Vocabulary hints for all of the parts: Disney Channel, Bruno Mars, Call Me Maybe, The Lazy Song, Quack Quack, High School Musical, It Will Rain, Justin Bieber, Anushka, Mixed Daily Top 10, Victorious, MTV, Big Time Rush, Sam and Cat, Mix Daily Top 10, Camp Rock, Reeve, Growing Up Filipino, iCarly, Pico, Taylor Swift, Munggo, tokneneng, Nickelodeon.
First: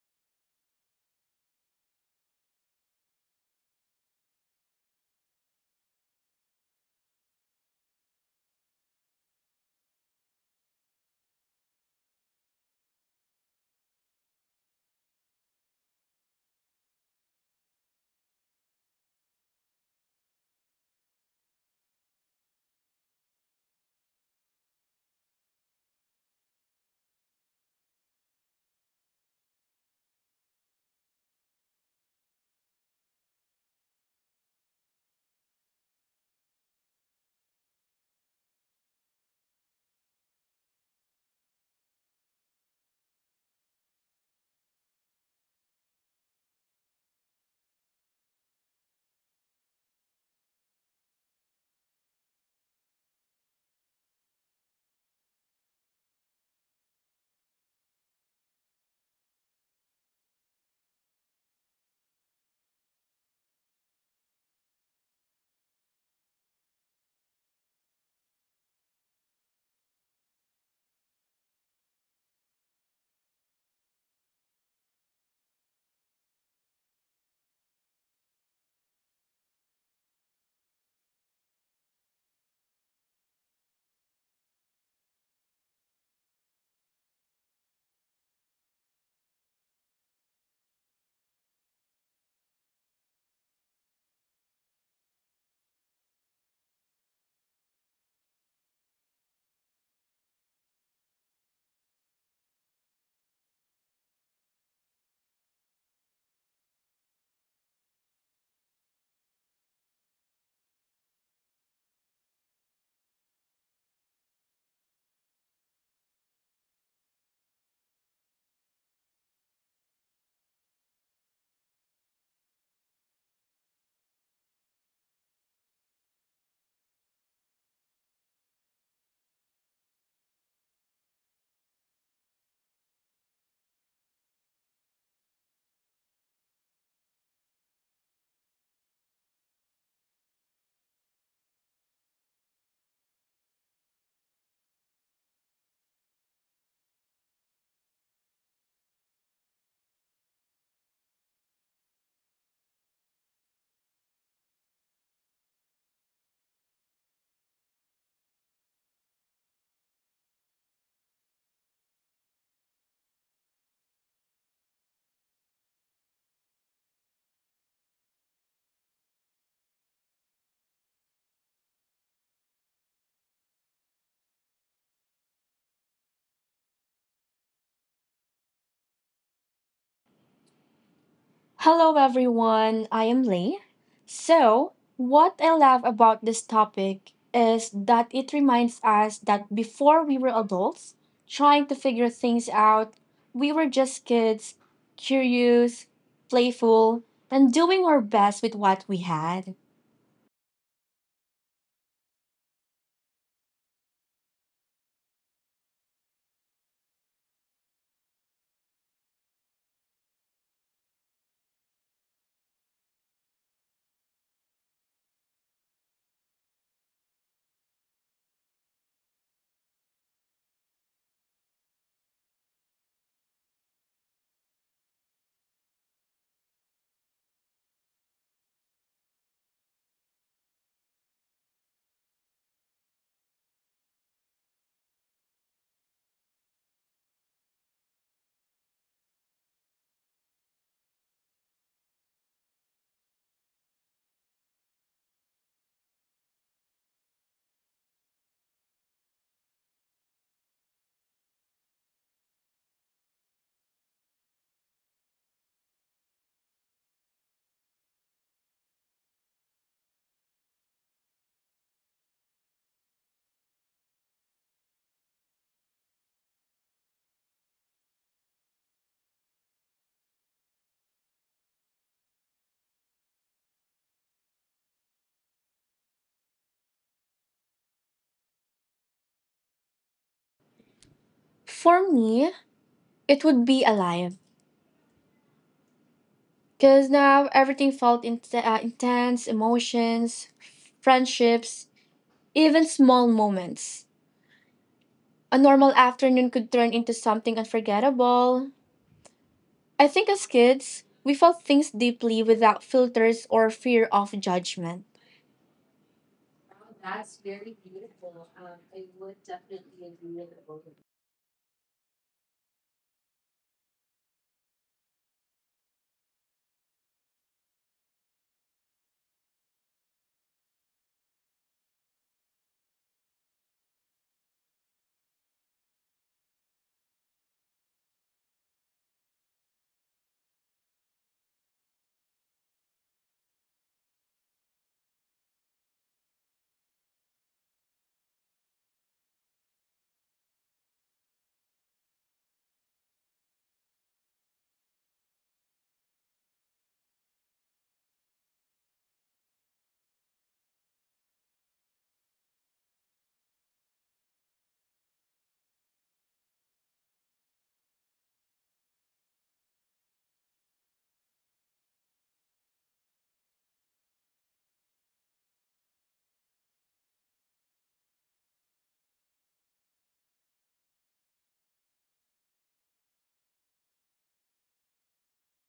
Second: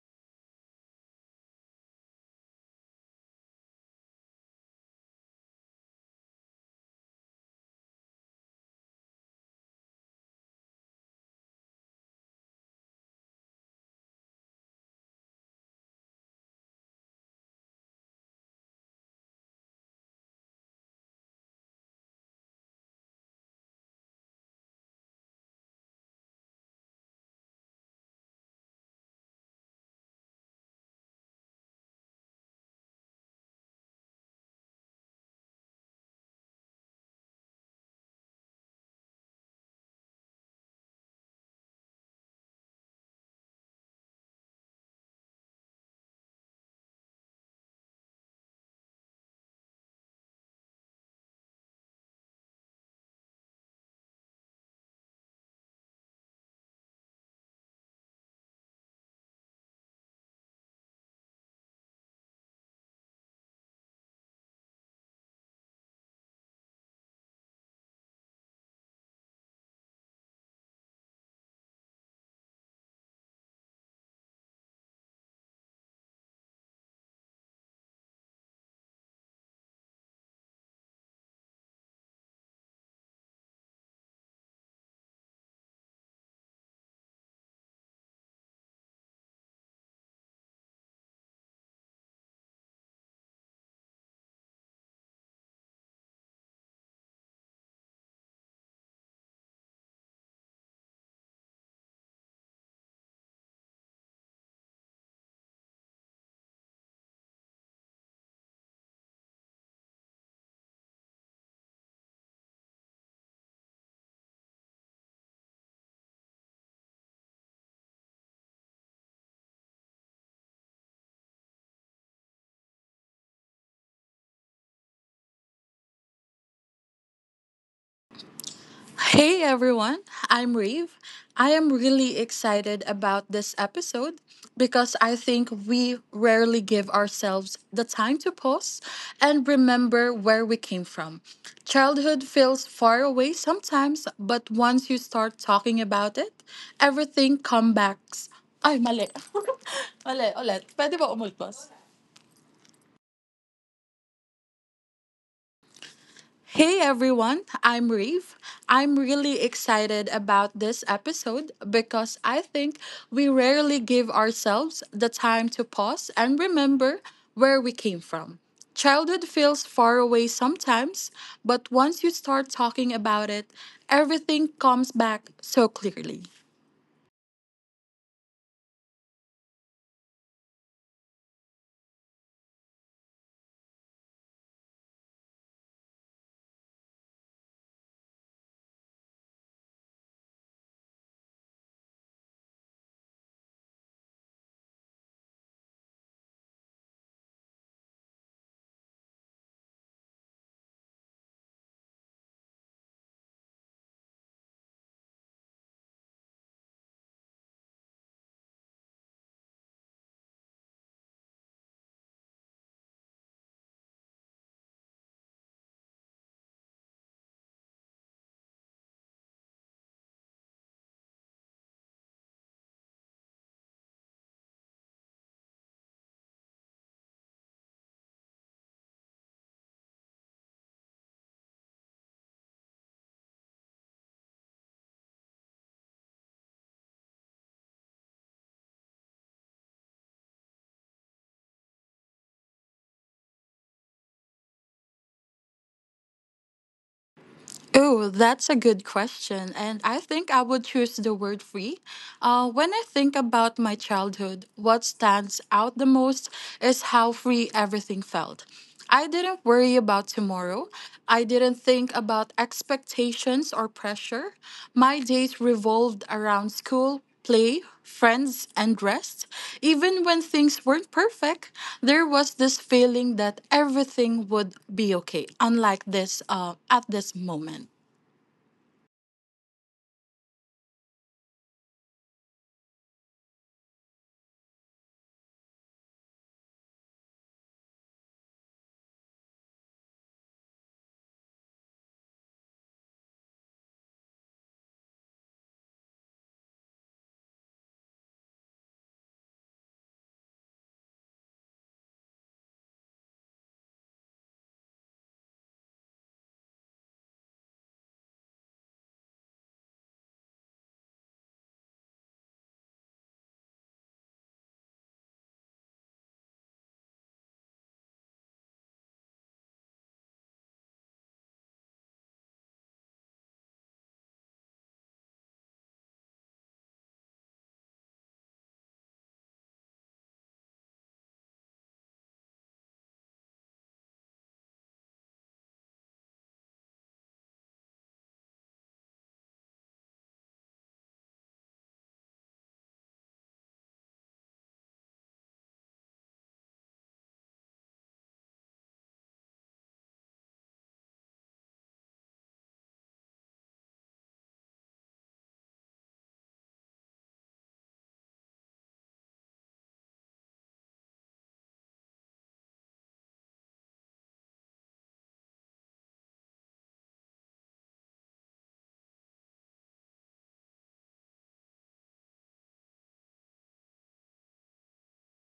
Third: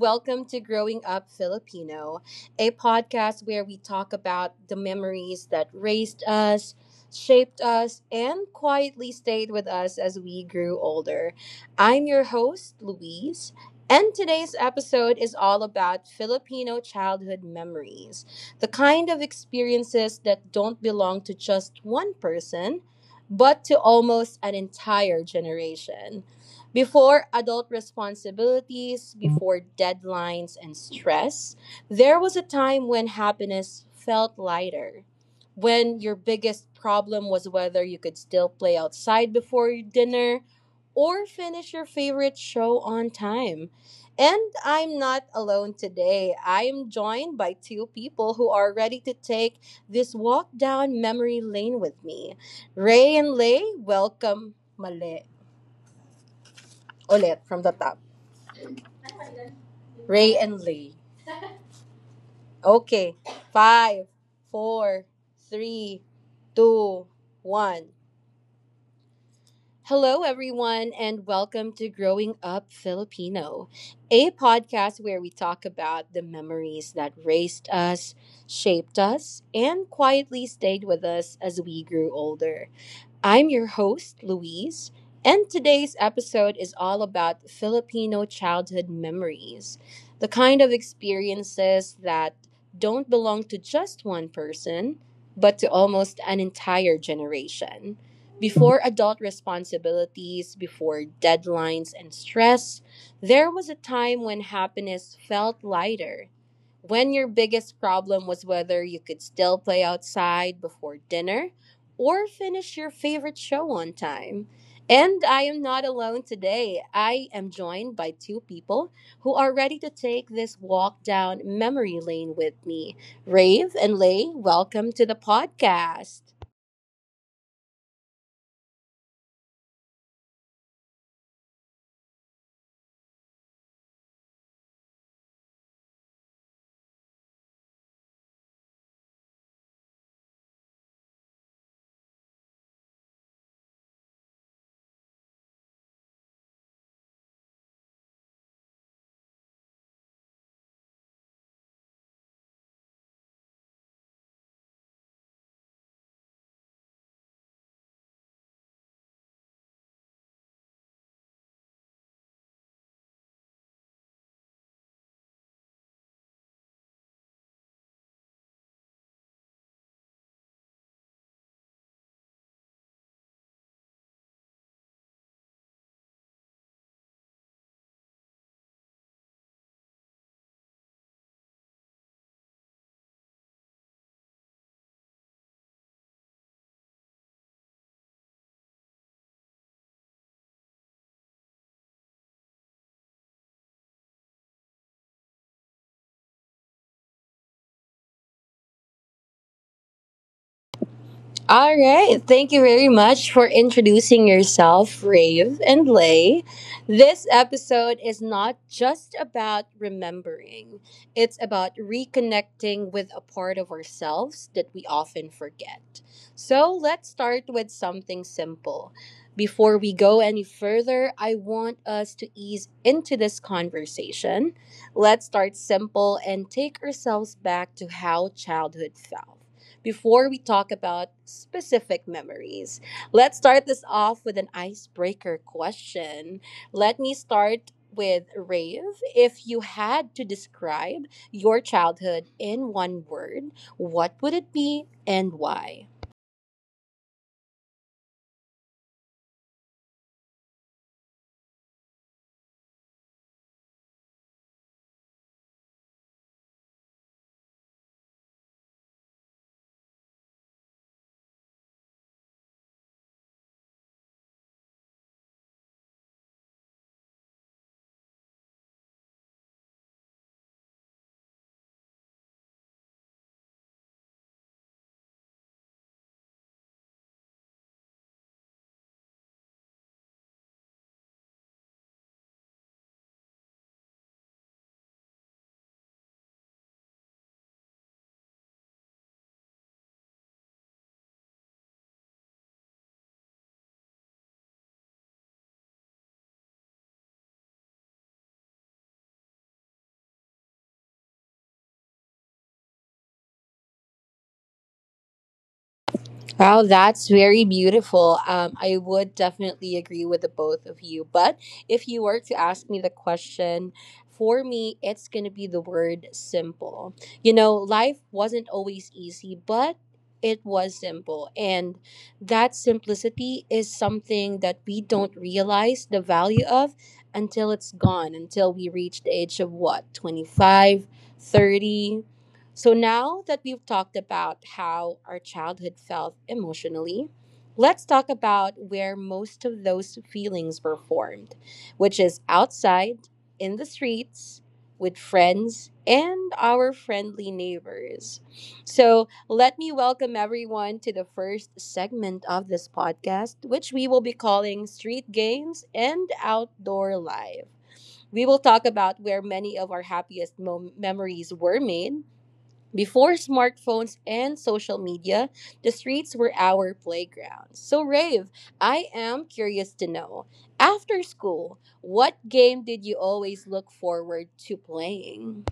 welcome to Growing Up Filipino, a podcast where we talk about the memories that raised us, shaped us, and quietly stayed with us as we grew older. I'm your host, Louise, and today's episode is all about Filipino childhood memories the kind of experiences that don't belong to just one person, but to almost an entire generation. Before adult responsibilities, before deadlines and stress, there was a time when happiness felt lighter. When your biggest problem was whether you could still play outside before dinner or finish your favorite show on time. And I'm not alone today. I am joined by two people who are ready to take this walk down memory lane with me. Ray and Lay, welcome mali ulit from the top. Ray and Lee. Okay. Five, four, three, two, one. Hello, everyone, and welcome to Growing Up Filipino, a podcast where we talk about the memories that raised us, shaped us, and quietly stayed with us as we grew older. I'm your host, Louise, and today's episode is all about Filipino childhood memories the kind of experiences that don't belong to just one person, but to almost an entire generation. Before adult responsibilities, before deadlines and stress, there was a time when happiness felt lighter. When your biggest problem was whether you could still play outside before dinner or finish your favorite show on time. And I am not alone today. I am joined by two people who are ready to take this walk down memory lane with me. Rave and Lay, welcome to the podcast. Hey everyone, I'm Reeve. I am really excited about this episode because I think we rarely give ourselves the time to pause and remember where we came from. Childhood feels far away sometimes, but once you start talking about it, everything comes back. Ay, mali. mali, ulit. Pwede ba umultos? Hey everyone, I'm Reeve. I'm really excited about this episode because I think we rarely give ourselves the time to pause and remember where we came from. Childhood feels far away sometimes, but once you start talking about it, everything comes back so clearly. Hello, everyone. I am Lee. So, what I love about this topic is that it reminds us that before we were adults, trying to figure things out, we were just kids, curious, playful, and doing our best with what we had. All right. Thank you very much for introducing yourself, Rave and Lay. This episode is not just about remembering, it's about reconnecting with a part of ourselves that we often forget. So let's start with something simple. Before we go any further, I want us to ease into this conversation. Let's start simple and take ourselves back to how childhood felt before we talk about specific memories. Let's start this off with an icebreaker question. Let me start with Rave. If you had to describe your childhood in one word, what would it be and why? Oh, that's a good question. And I think I would choose the word free. When I think about my childhood, what stands out the most is how free everything felt. I didn't worry about tomorrow. I didn't think about expectations or pressure. My days revolved around school, play, friends, and rest. Even when things weren't perfect, there was this feeling that everything would be okay, unlike this at this moment. For me, it would be alive. Because now everything felt intense, emotions, friendships, even small moments. A normal afternoon could turn into something unforgettable. I think as kids, we felt things deeply without filters or fear of judgment. Wow, that's very beautiful. I would definitely agree with the both of you. But if you were to ask me the question, for me, it's going to be the word simple. You know, life wasn't always easy, but it was simple. And that simplicity is something that we don't realize the value of until it's gone, until we reach the age of what, 25, 30. So now that we've talked about how our childhood felt emotionally, let's talk about where most of those feelings were formed, which is outside, in the streets, with friends, and our friendly neighbors. So let me welcome everyone to the first segment of this podcast, which we will be calling Street Games and Outdoor Life. We will talk about where many of our happiest memories were made before smartphones and social media, the streets were our playground. So, Rave, I am curious to know after school, what game did you always look forward to playing?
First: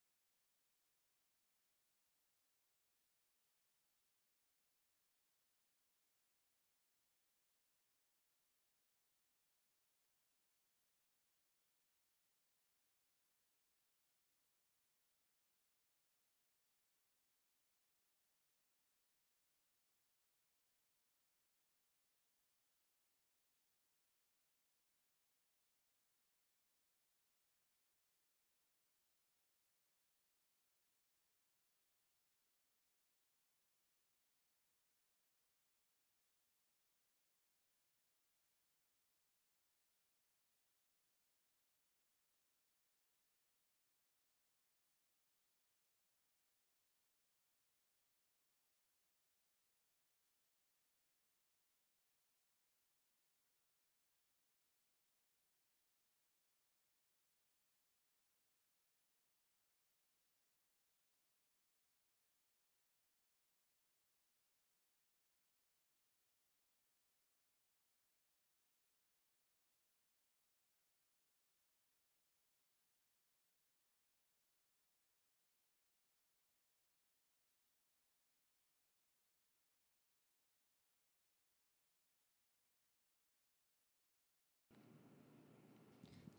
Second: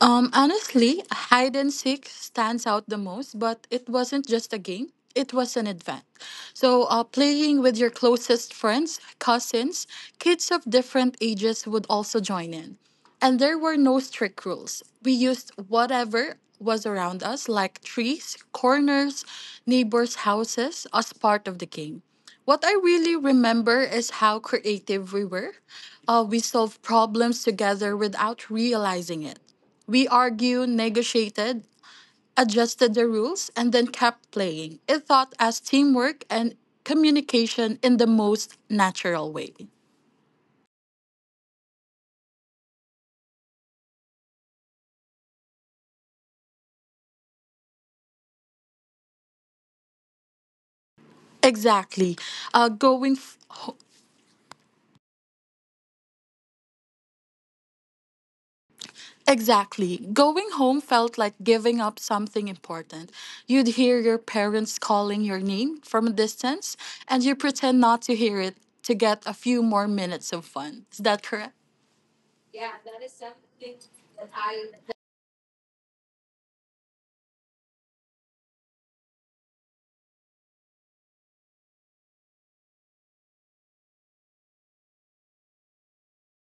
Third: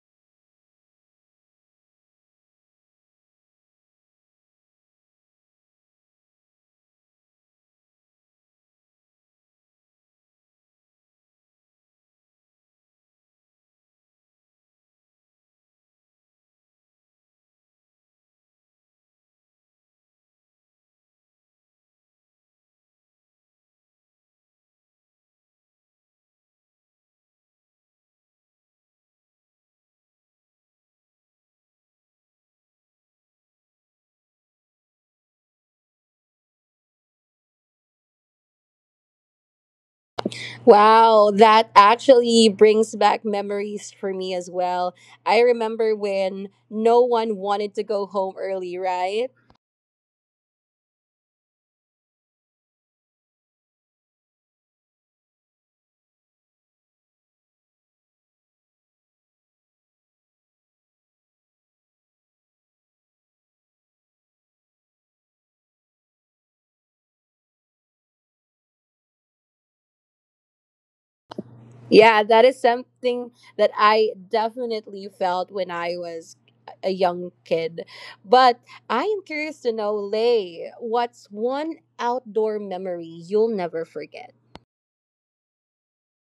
Honestly, hide and seek stands out the most, but it wasn't just a game. It was an event. So, playing with your closest friends, cousins, kids of different ages would also join in. And there were no strict rules. We used whatever was around us, like trees, corners, neighbors' houses, as part of the game. What I really remember is how creative we were. We solved problems together without realizing it. We argued, negotiated, adjusted the rules, and then kept playing. It taught us teamwork and communication in the most natural way. Wow, that actually brings back memories for me as well. I remember when no one wanted to go home early, right? Exactly. Uh, going f- ho- exactly, going home felt like giving up something important. You'd hear your parents calling your name from a distance, and you pretend not to hear it to get a few more minutes of fun. Is that correct? Yeah, that is something that I definitely felt when I was a young kid. But I am curious to know, Lay, what's one outdoor memory you'll never forget?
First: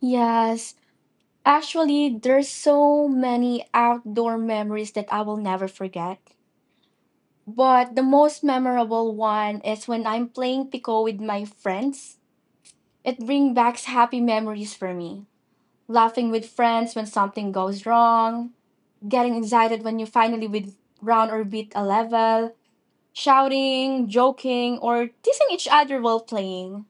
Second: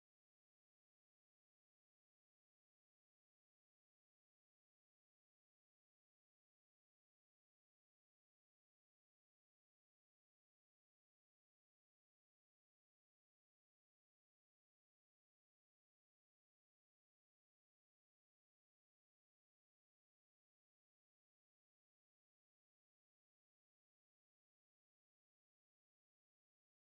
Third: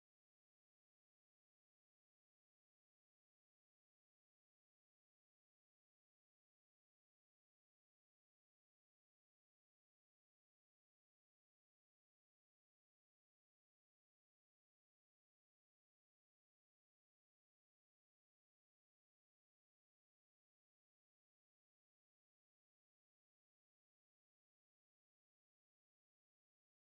Yes, actually, there's so many outdoor memories that I will never forget. But the most memorable one is when I'm playing Pico with my friends. It brings back happy memories for me. Laughing with friends when something goes wrong, getting excited when you finally with round or beat a level, shouting, joking, or teasing each other while playing.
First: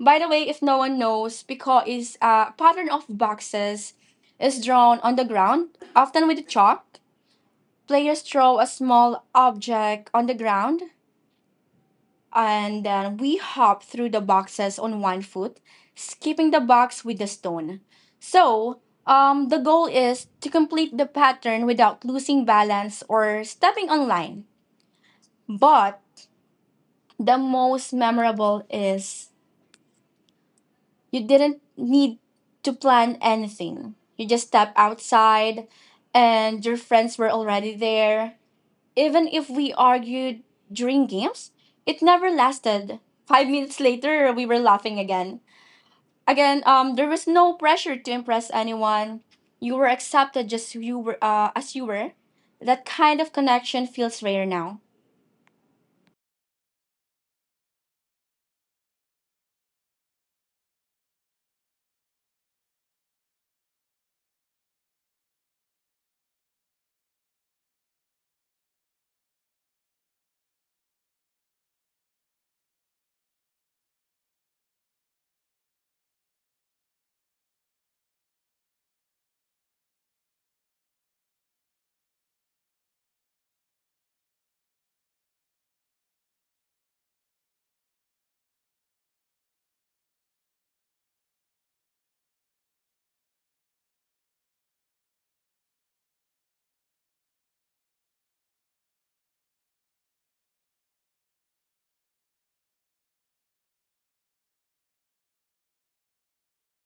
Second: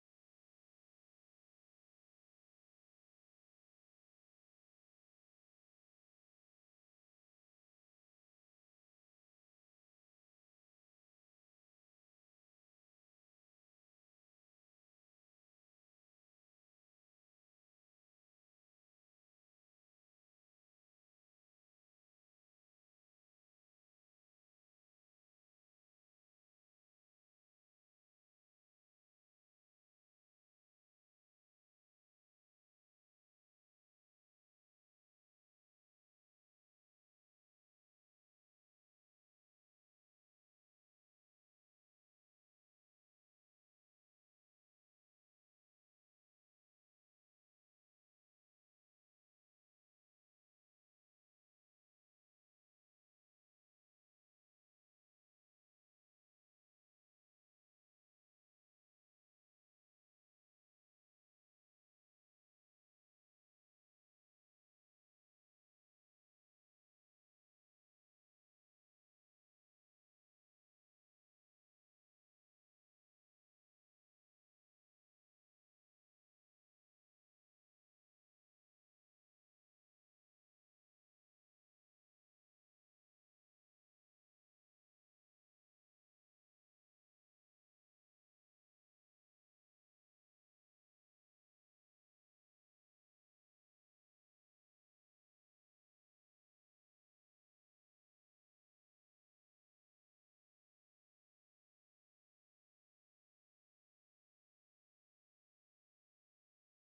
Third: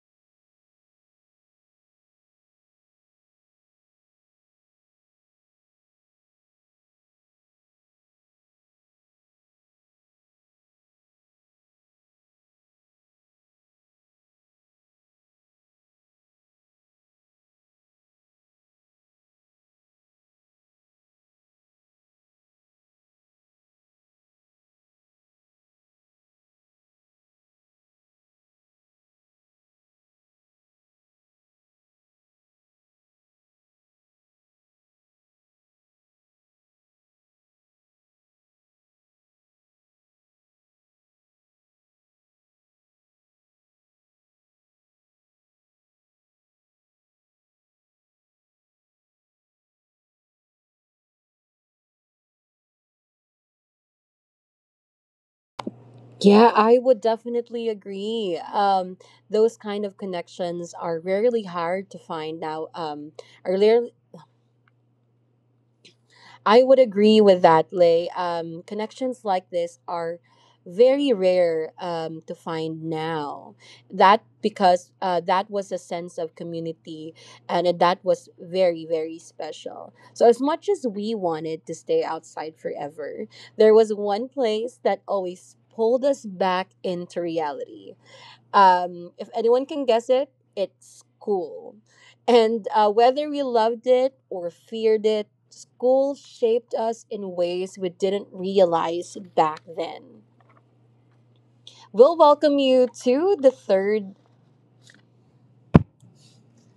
By the way, if no one knows, piko is a pattern of boxes is drawn on the ground, often with chalk. Players throw a small object on the ground, and then we hop through the boxes on 1 foot, skipping the box with the stone. So, the goal is to complete the pattern without losing balance or stepping on line. But the most memorable is, you didn't need to plan anything. You just stepped outside and your friends were already there. Even if we argued during games, it never lasted. 5 minutes later, we were laughing again. There was no pressure to impress anyone. You were accepted just who you were, as you were. That kind of connection feels rare now. Yeah, I would definitely agree. Those kind of connections are rarely hard to find now. Are rarely I would agree with that, Lay. Connections like this are very rare to find now. That because that was a sense of community, and that was very very special. So as much as we wanted to stay outside forever, there was one place that always pulled us back into reality. If anyone can guess it, it's school. And whether we loved it or feared it, school shaped us in ways we didn't realize back then. We'll welcome you to the third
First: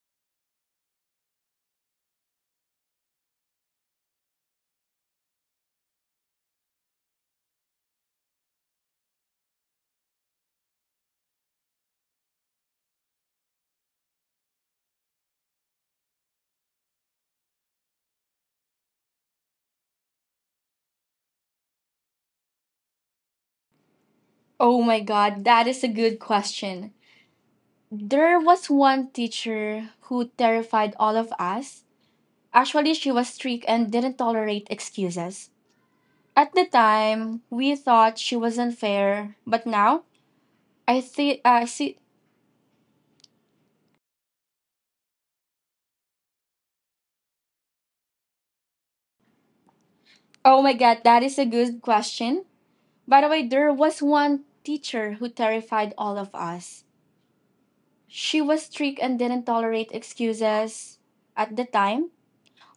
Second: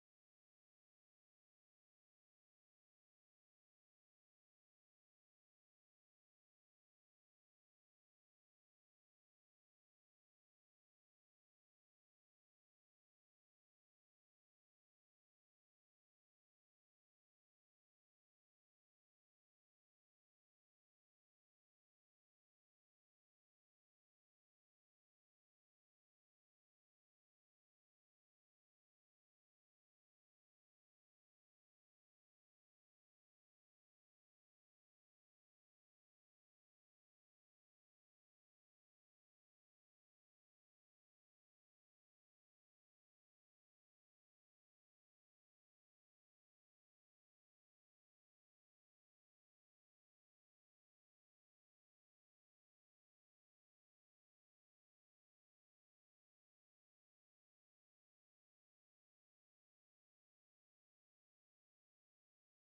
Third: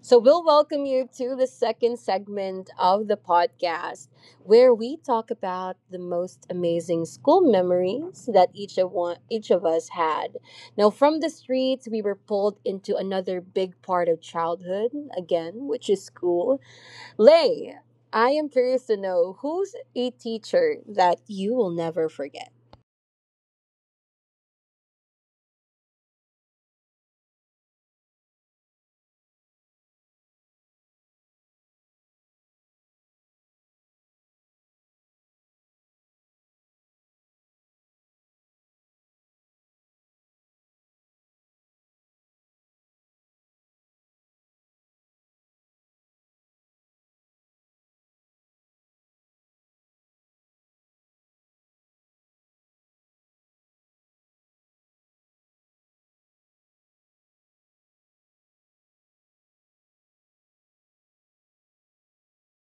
So, we'll welcome you to the second segment of the podcast where we talk about the most amazing school memories that each of us had. Now, from the streets, we were pulled into another big part of childhood, again, which is school. Lay, I am curious to know who's a teacher that you will never forget? Oh my God, that is a good question. There was one teacher who terrified all of us. Actually, she was strict and didn't tolerate excuses. At the time, we thought she was unfair, but now I see. I see. Oh my God, that is a good question. By the way, there was one teacher who terrified all of us. She was strict and didn't tolerate excuses. At the time,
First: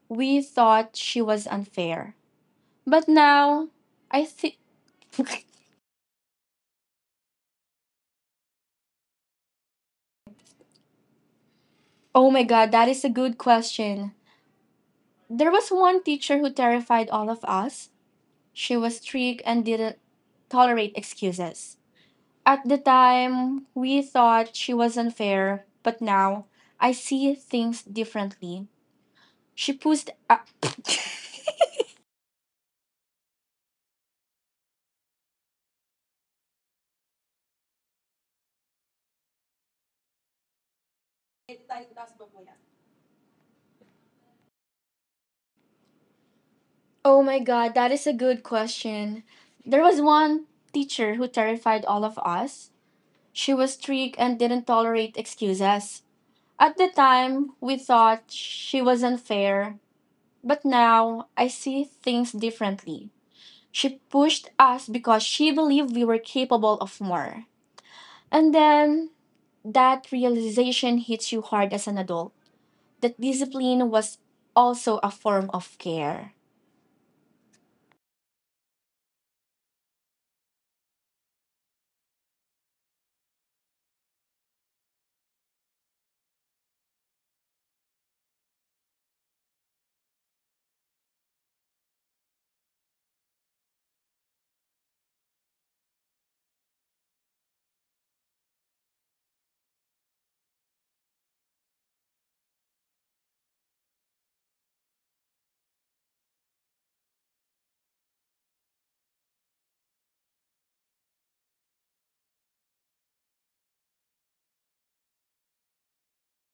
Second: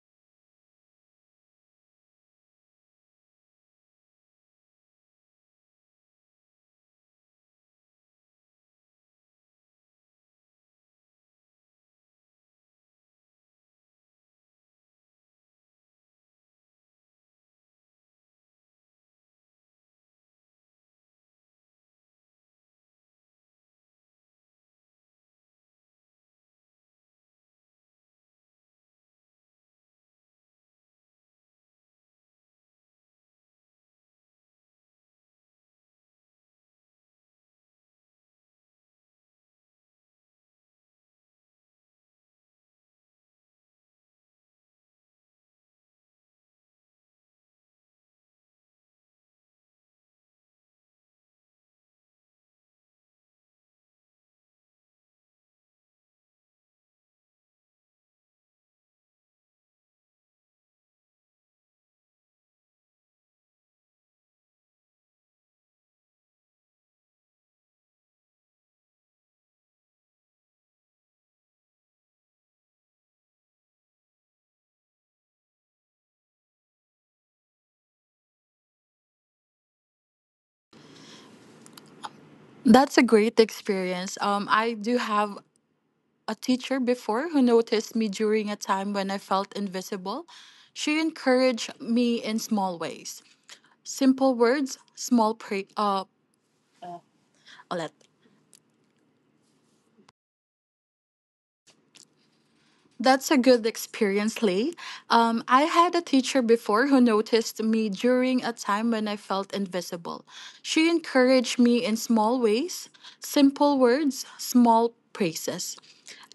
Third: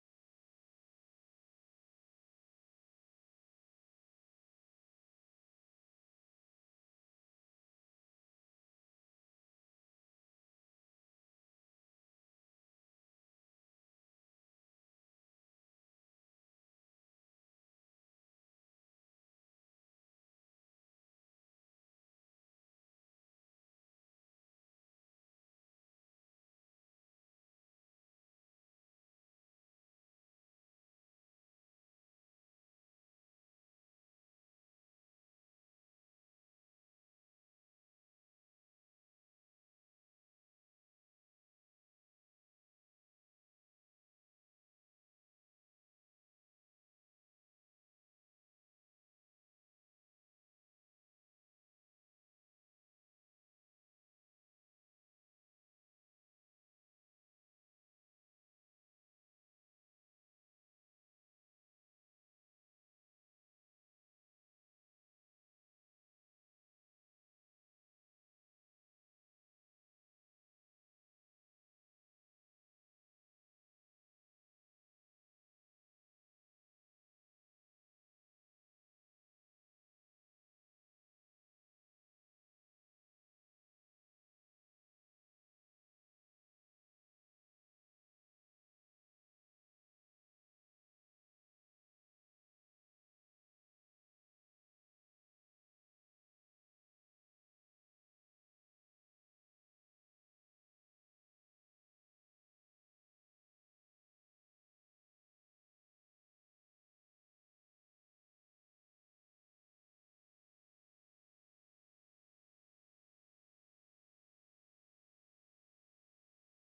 we thought she was unfair, but now I think. oh my God, that is a good question. There was one teacher who terrified all of us. She was strict and didn't tolerate excuses. At the time, we thought she was unfair, but now I see things differently. She pushed. A- oh my God, that is a good question. There was one teacher who terrified all of us. She was strict and didn't tolerate excuses. At the time, we thought she was unfair, but now I see things differently. She pushed us because she believed we were capable of more. And then that realization hits you hard as an adult that discipline was also a form of care. That's a great experience. I do have a teacher before who noticed me during a time when I felt invisible. She encouraged me in small ways, simple words, small pray. That's a good experience, Lee. I had a teacher before who noticed me during a time when I felt invisible. She encouraged me in small ways, simple words, small praises.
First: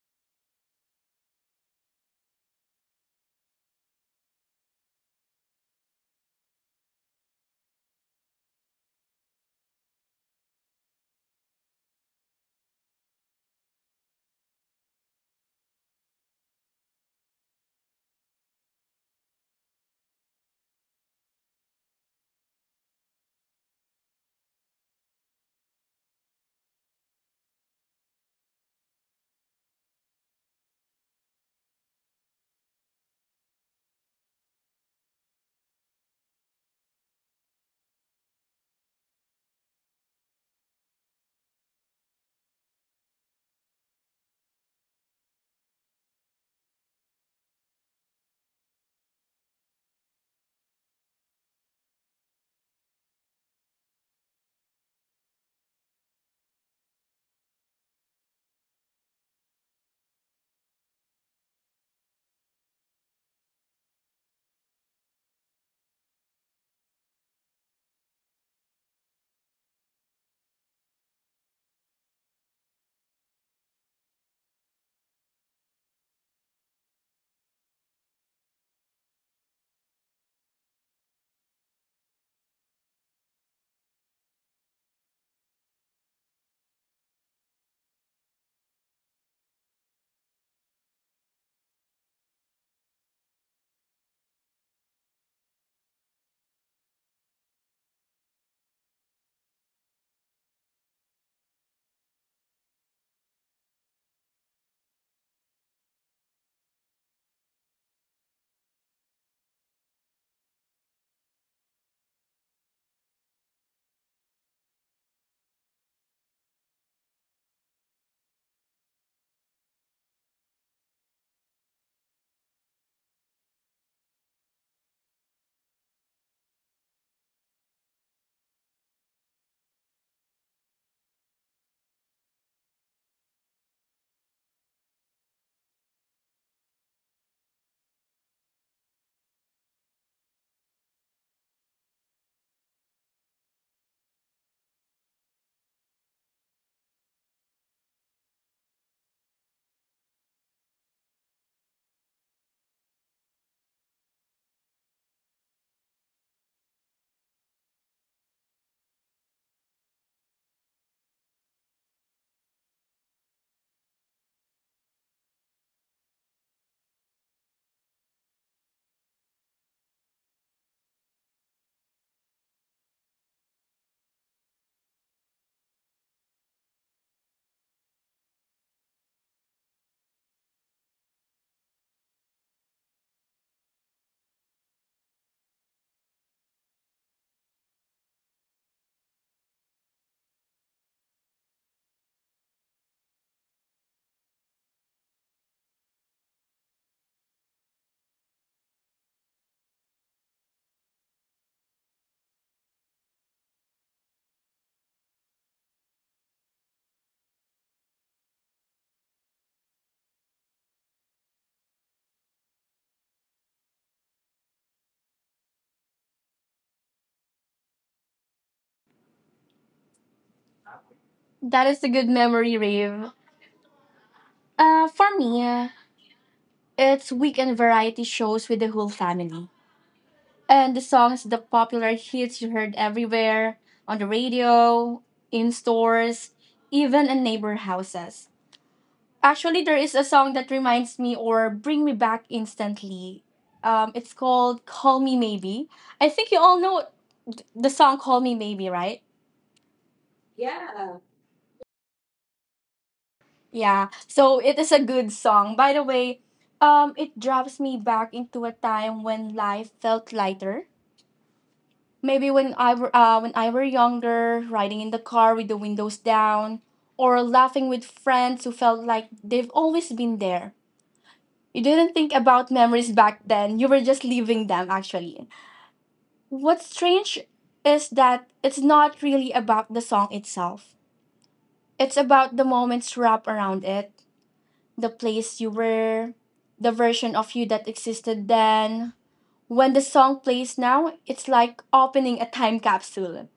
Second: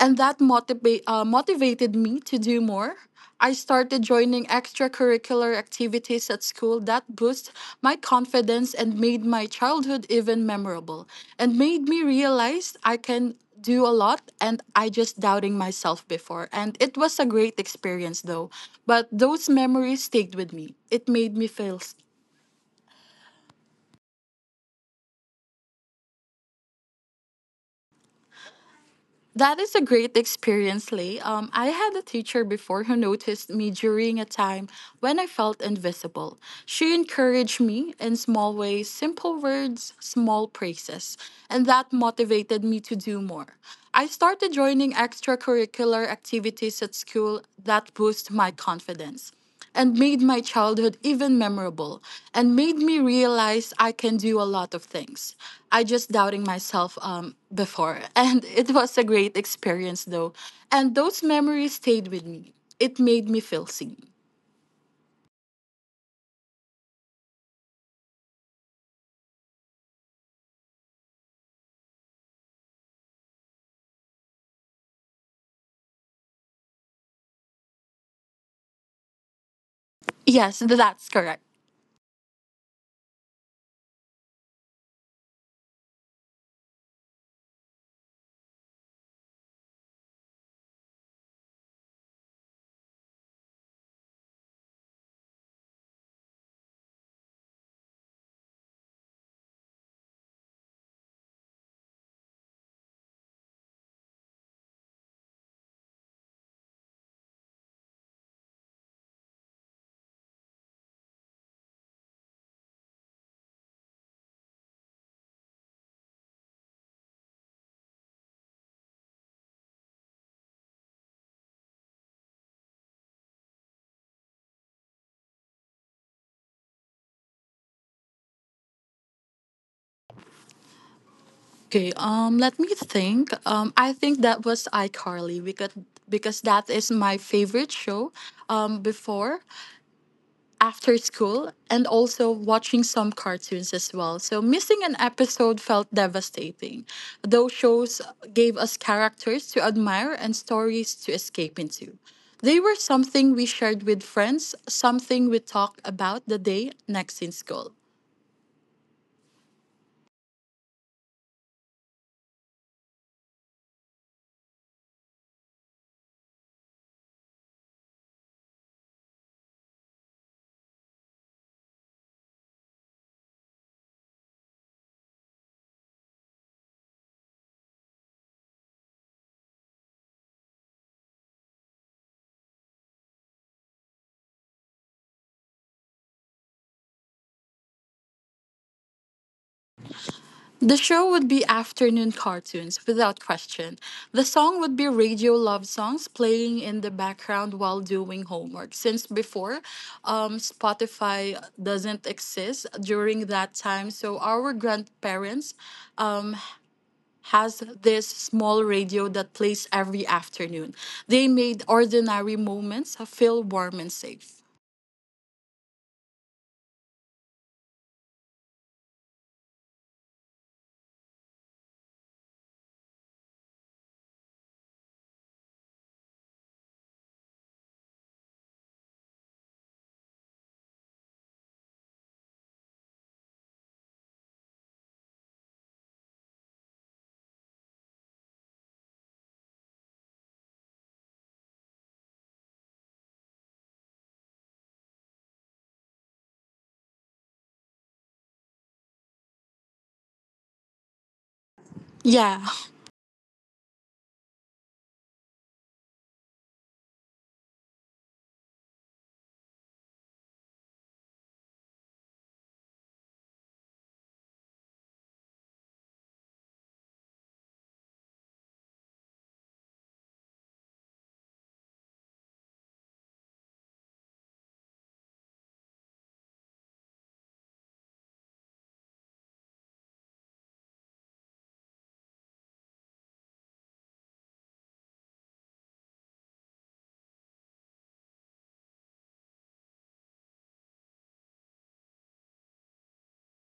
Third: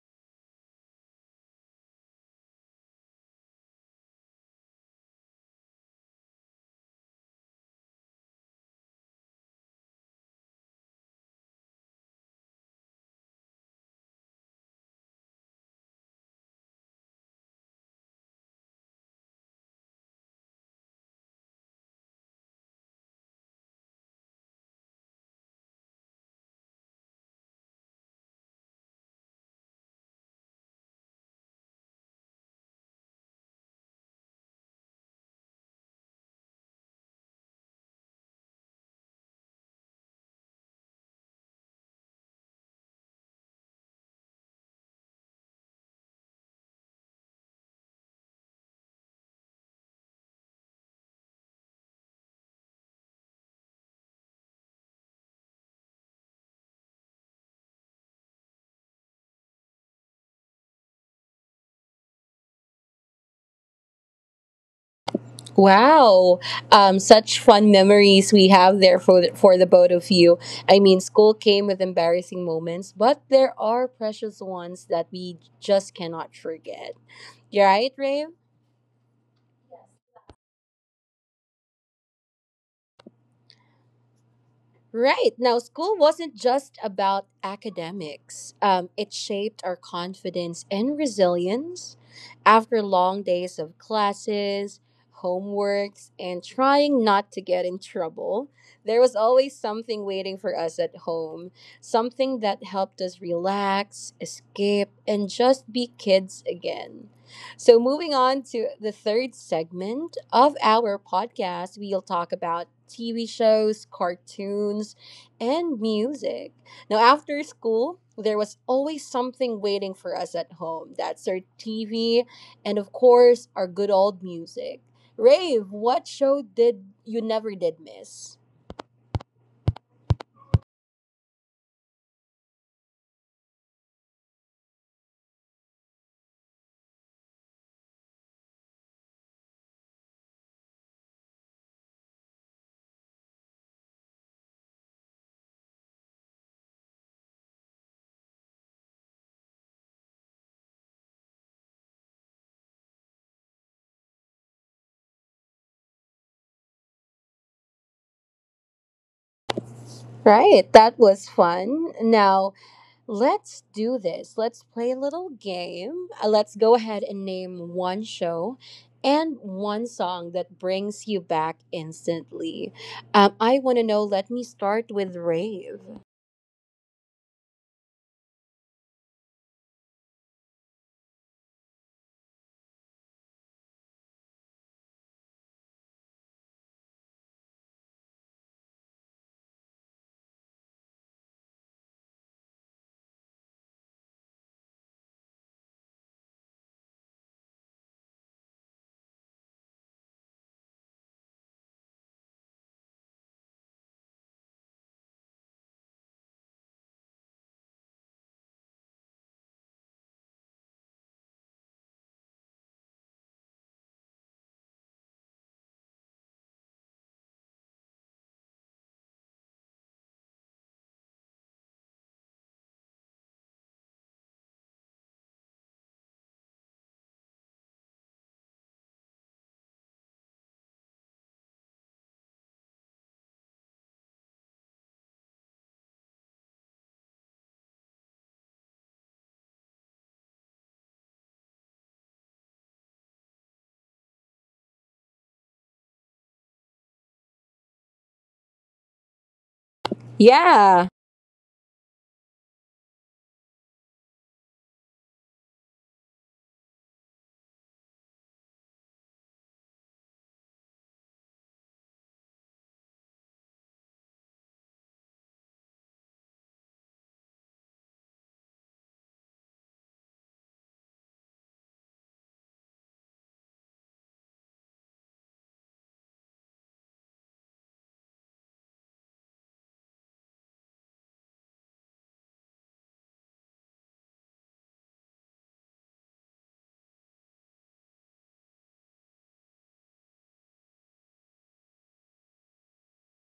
And that motivated me to do more. I started joining extracurricular activities at school that boost my confidence and made my childhood even memorable and made me realize I can do a lot and I just doubting myself before and it was a great experience though but those memories stayed with me it made me feel That is a great experience, Lay. I had a teacher before who noticed me during a time when I felt invisible. She encouraged me in small ways, simple words, small praises, and that motivated me to do more. I started joining extracurricular activities at school that boost my confidence and made my childhood even memorable and made me realize I can do a lot of things. I just doubting myself before. And it was a great experience though. And those memories stayed with me. It made me feel seen. Wow, such fun memories we have there for for the both of you. I mean, school came with embarrassing moments, but there are precious ones that we just cannot forget. You're right, Ray? Yes, that's correct. Right. Now, school wasn't just about academics, it shaped our confidence and resilience. After long days of classes, homeworks, and trying not to get in trouble, there was always something waiting for us at home, something that helped us relax, escape, and just be kids again. So, moving on to the third segment of our podcast, we'll talk about TV shows, cartoons, and music. Now, after school, there was always something waiting for us at home. That's our TV and, of course, our good old music. Rave, what show did you never did miss? Okay, let me think. I think that was iCarly because that is my favorite show before after school and also watching some cartoons as well. So missing an episode felt devastating. Those shows gave us characters to admire and stories to escape into. They were something we shared with friends, something we talked about the day next in school. Right, that was fun. Now, let's do this. Let's play a little game. Let's go ahead and name one show and one song that brings you back instantly. I want to know. Let me start with Rave. The show would be afternoon cartoons, without question. The song would be radio love songs playing in the background while doing homework. Since before, Spotify doesn't exist during that time, so our grandparents um, has this small radio that plays every afternoon. They made ordinary moments feel warm and safe. That is a good memory, Rave. For me, it's weekend variety shows with the whole family. And the songs, the popular hits you heard everywhere on the radio, in stores, even in neighbor houses. Actually, there is a song that reminds me or bring me back instantly. It's called "Call Me Maybe." I think you all know the song "Call Me Maybe," right? Yeah. Yeah. Yeah. So it is a good song. It drops me back into a time when life felt lighter. Maybe when I were younger, riding in the car with the windows down, or laughing with friends who felt like they've always been there. You didn't think about memories back then, you were just living them actually. What's strange is that it's not really about the song itself, it's about the moments wrapped around it, the place you were, the version of you that existed then. When the song plays now, it's like opening a time capsule.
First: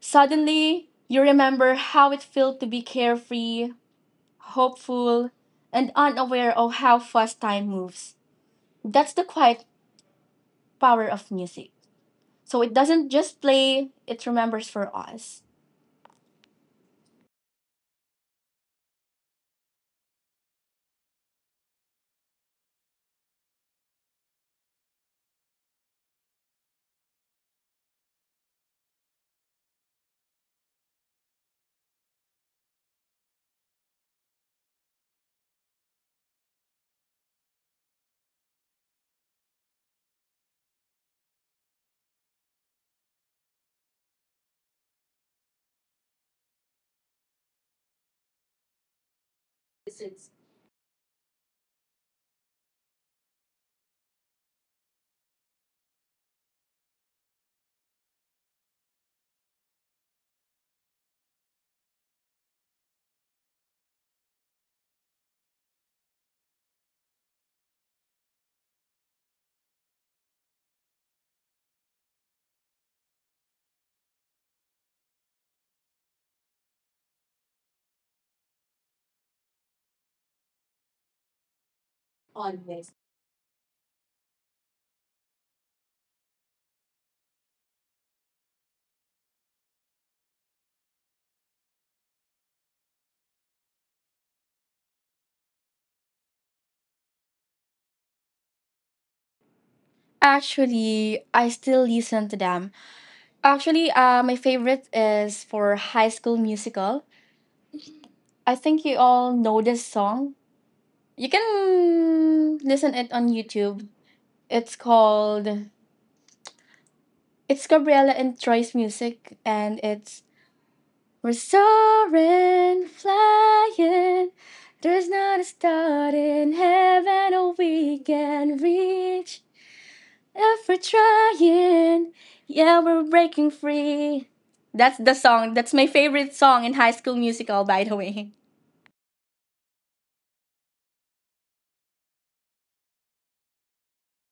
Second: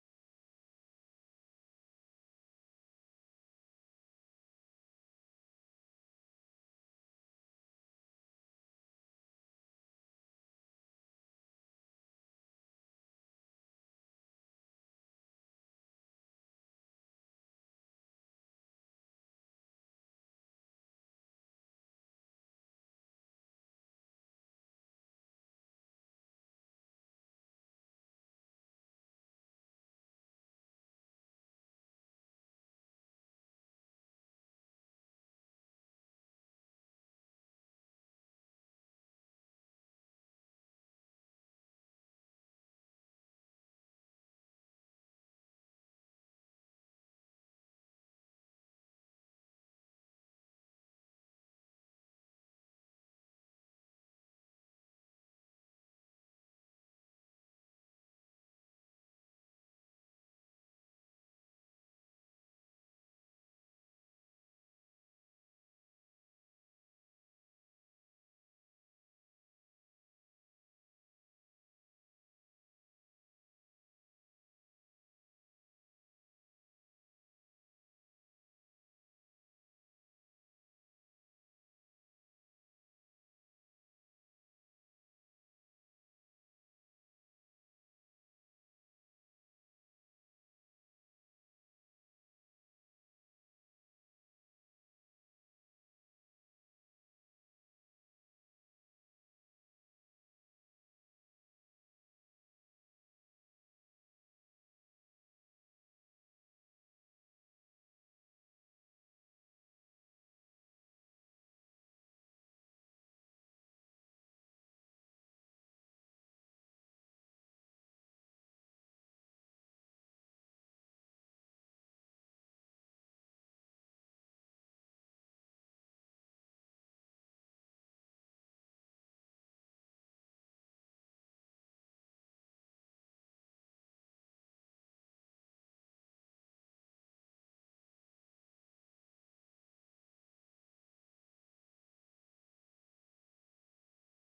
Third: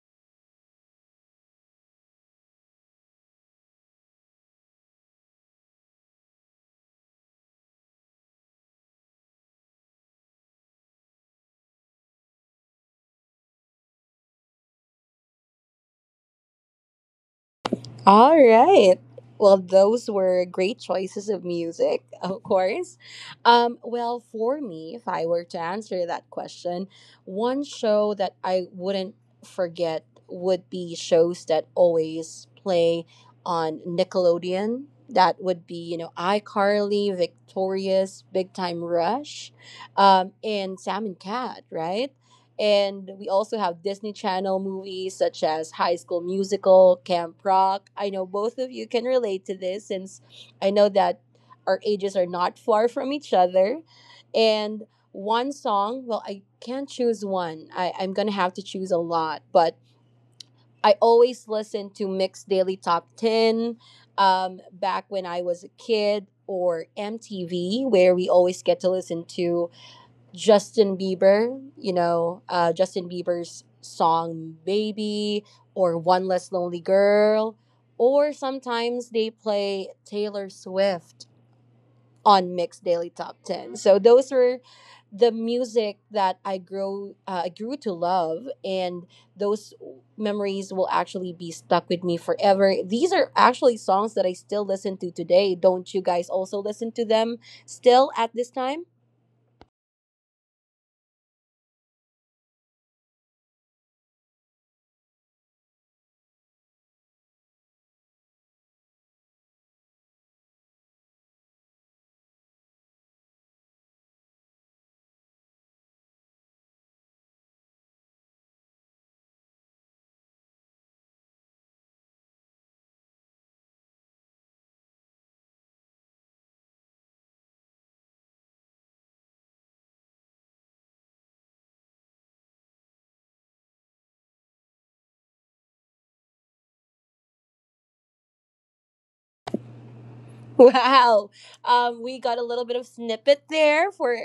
Suddenly, you remember how it felt to be carefree, hopeful, and unaware of how fast time moves. That's the quiet power of music. So it doesn't just play, it remembers for us. All right. Well, those were great choices of music, of course. Well, for me, if I were to answer that question, one show that I wouldn't forget would be shows that always play on Nickelodeon. That would be, you know, iCarly, Victorious, Big Time Rush, and Sam and Cat, right? And we also have Disney Channel movies such as High School Musical, Camp Rock. I know both of you can relate to this since I know that our ages are not far from each other. And one song, well, I can't choose one. I'm going to have to choose a lot. But I always listen to Mix Daily Top 10 back when I was a kid or MTV, where we always get to listen to Justin Bieber, you know, Justin Bieber's song Baby or One Less Lonely Girl, or sometimes they play Taylor Swift on Mixed Daily Top 10. So those were the music that I grew to love and those memories will actually be stuck with me forever. These are actually songs that I still listen to today. Don't you guys also listen to them still at this time? Actually, I still listen to them. My favorite is for High School Musical. I think you all know this song. You can listen it on YouTube. It's called, it's Gabriella and Troy's music and it's, we're soaring, flying. There's not a star in heaven or we can reach. If we're trying, yeah, we're breaking free. That's the song. That's my favorite song in High School Musical, by the way. Wow. We got a little bit of snippet there for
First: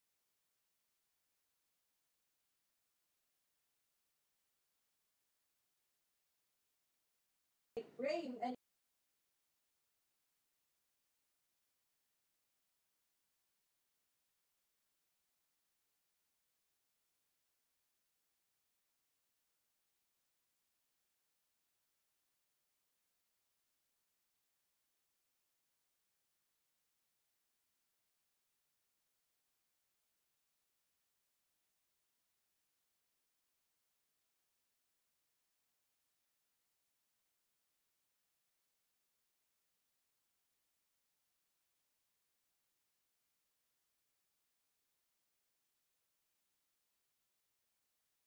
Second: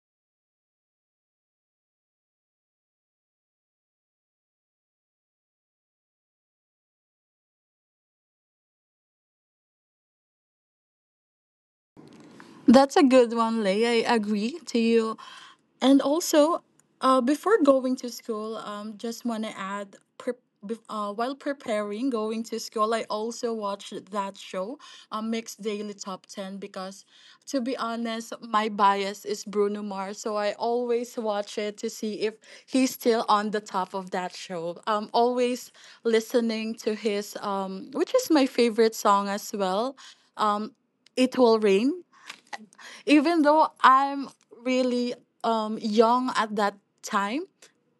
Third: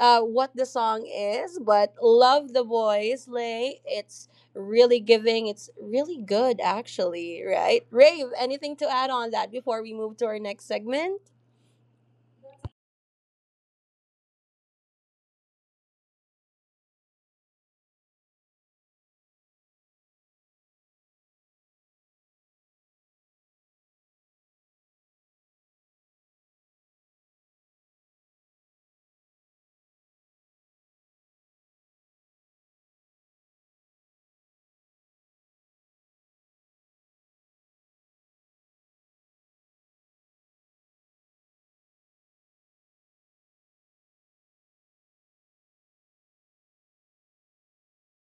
what the song is, but love the voice, Lay. It's really giving. It's really good, actually, right? Rave, anything to add on that before we move to our next segment? That's a good one, Lay. I agree to you. And also, before going to school, just want to add, while preparing going to school, I also watched that show, Mixed Daily Top 10, because to be honest, my bias is Bruno Mars. So I always watch it to see if he's still on the top of that show. I'm always listening to his, which is my favorite song as well, It Will Rain even though I'm really young at that time,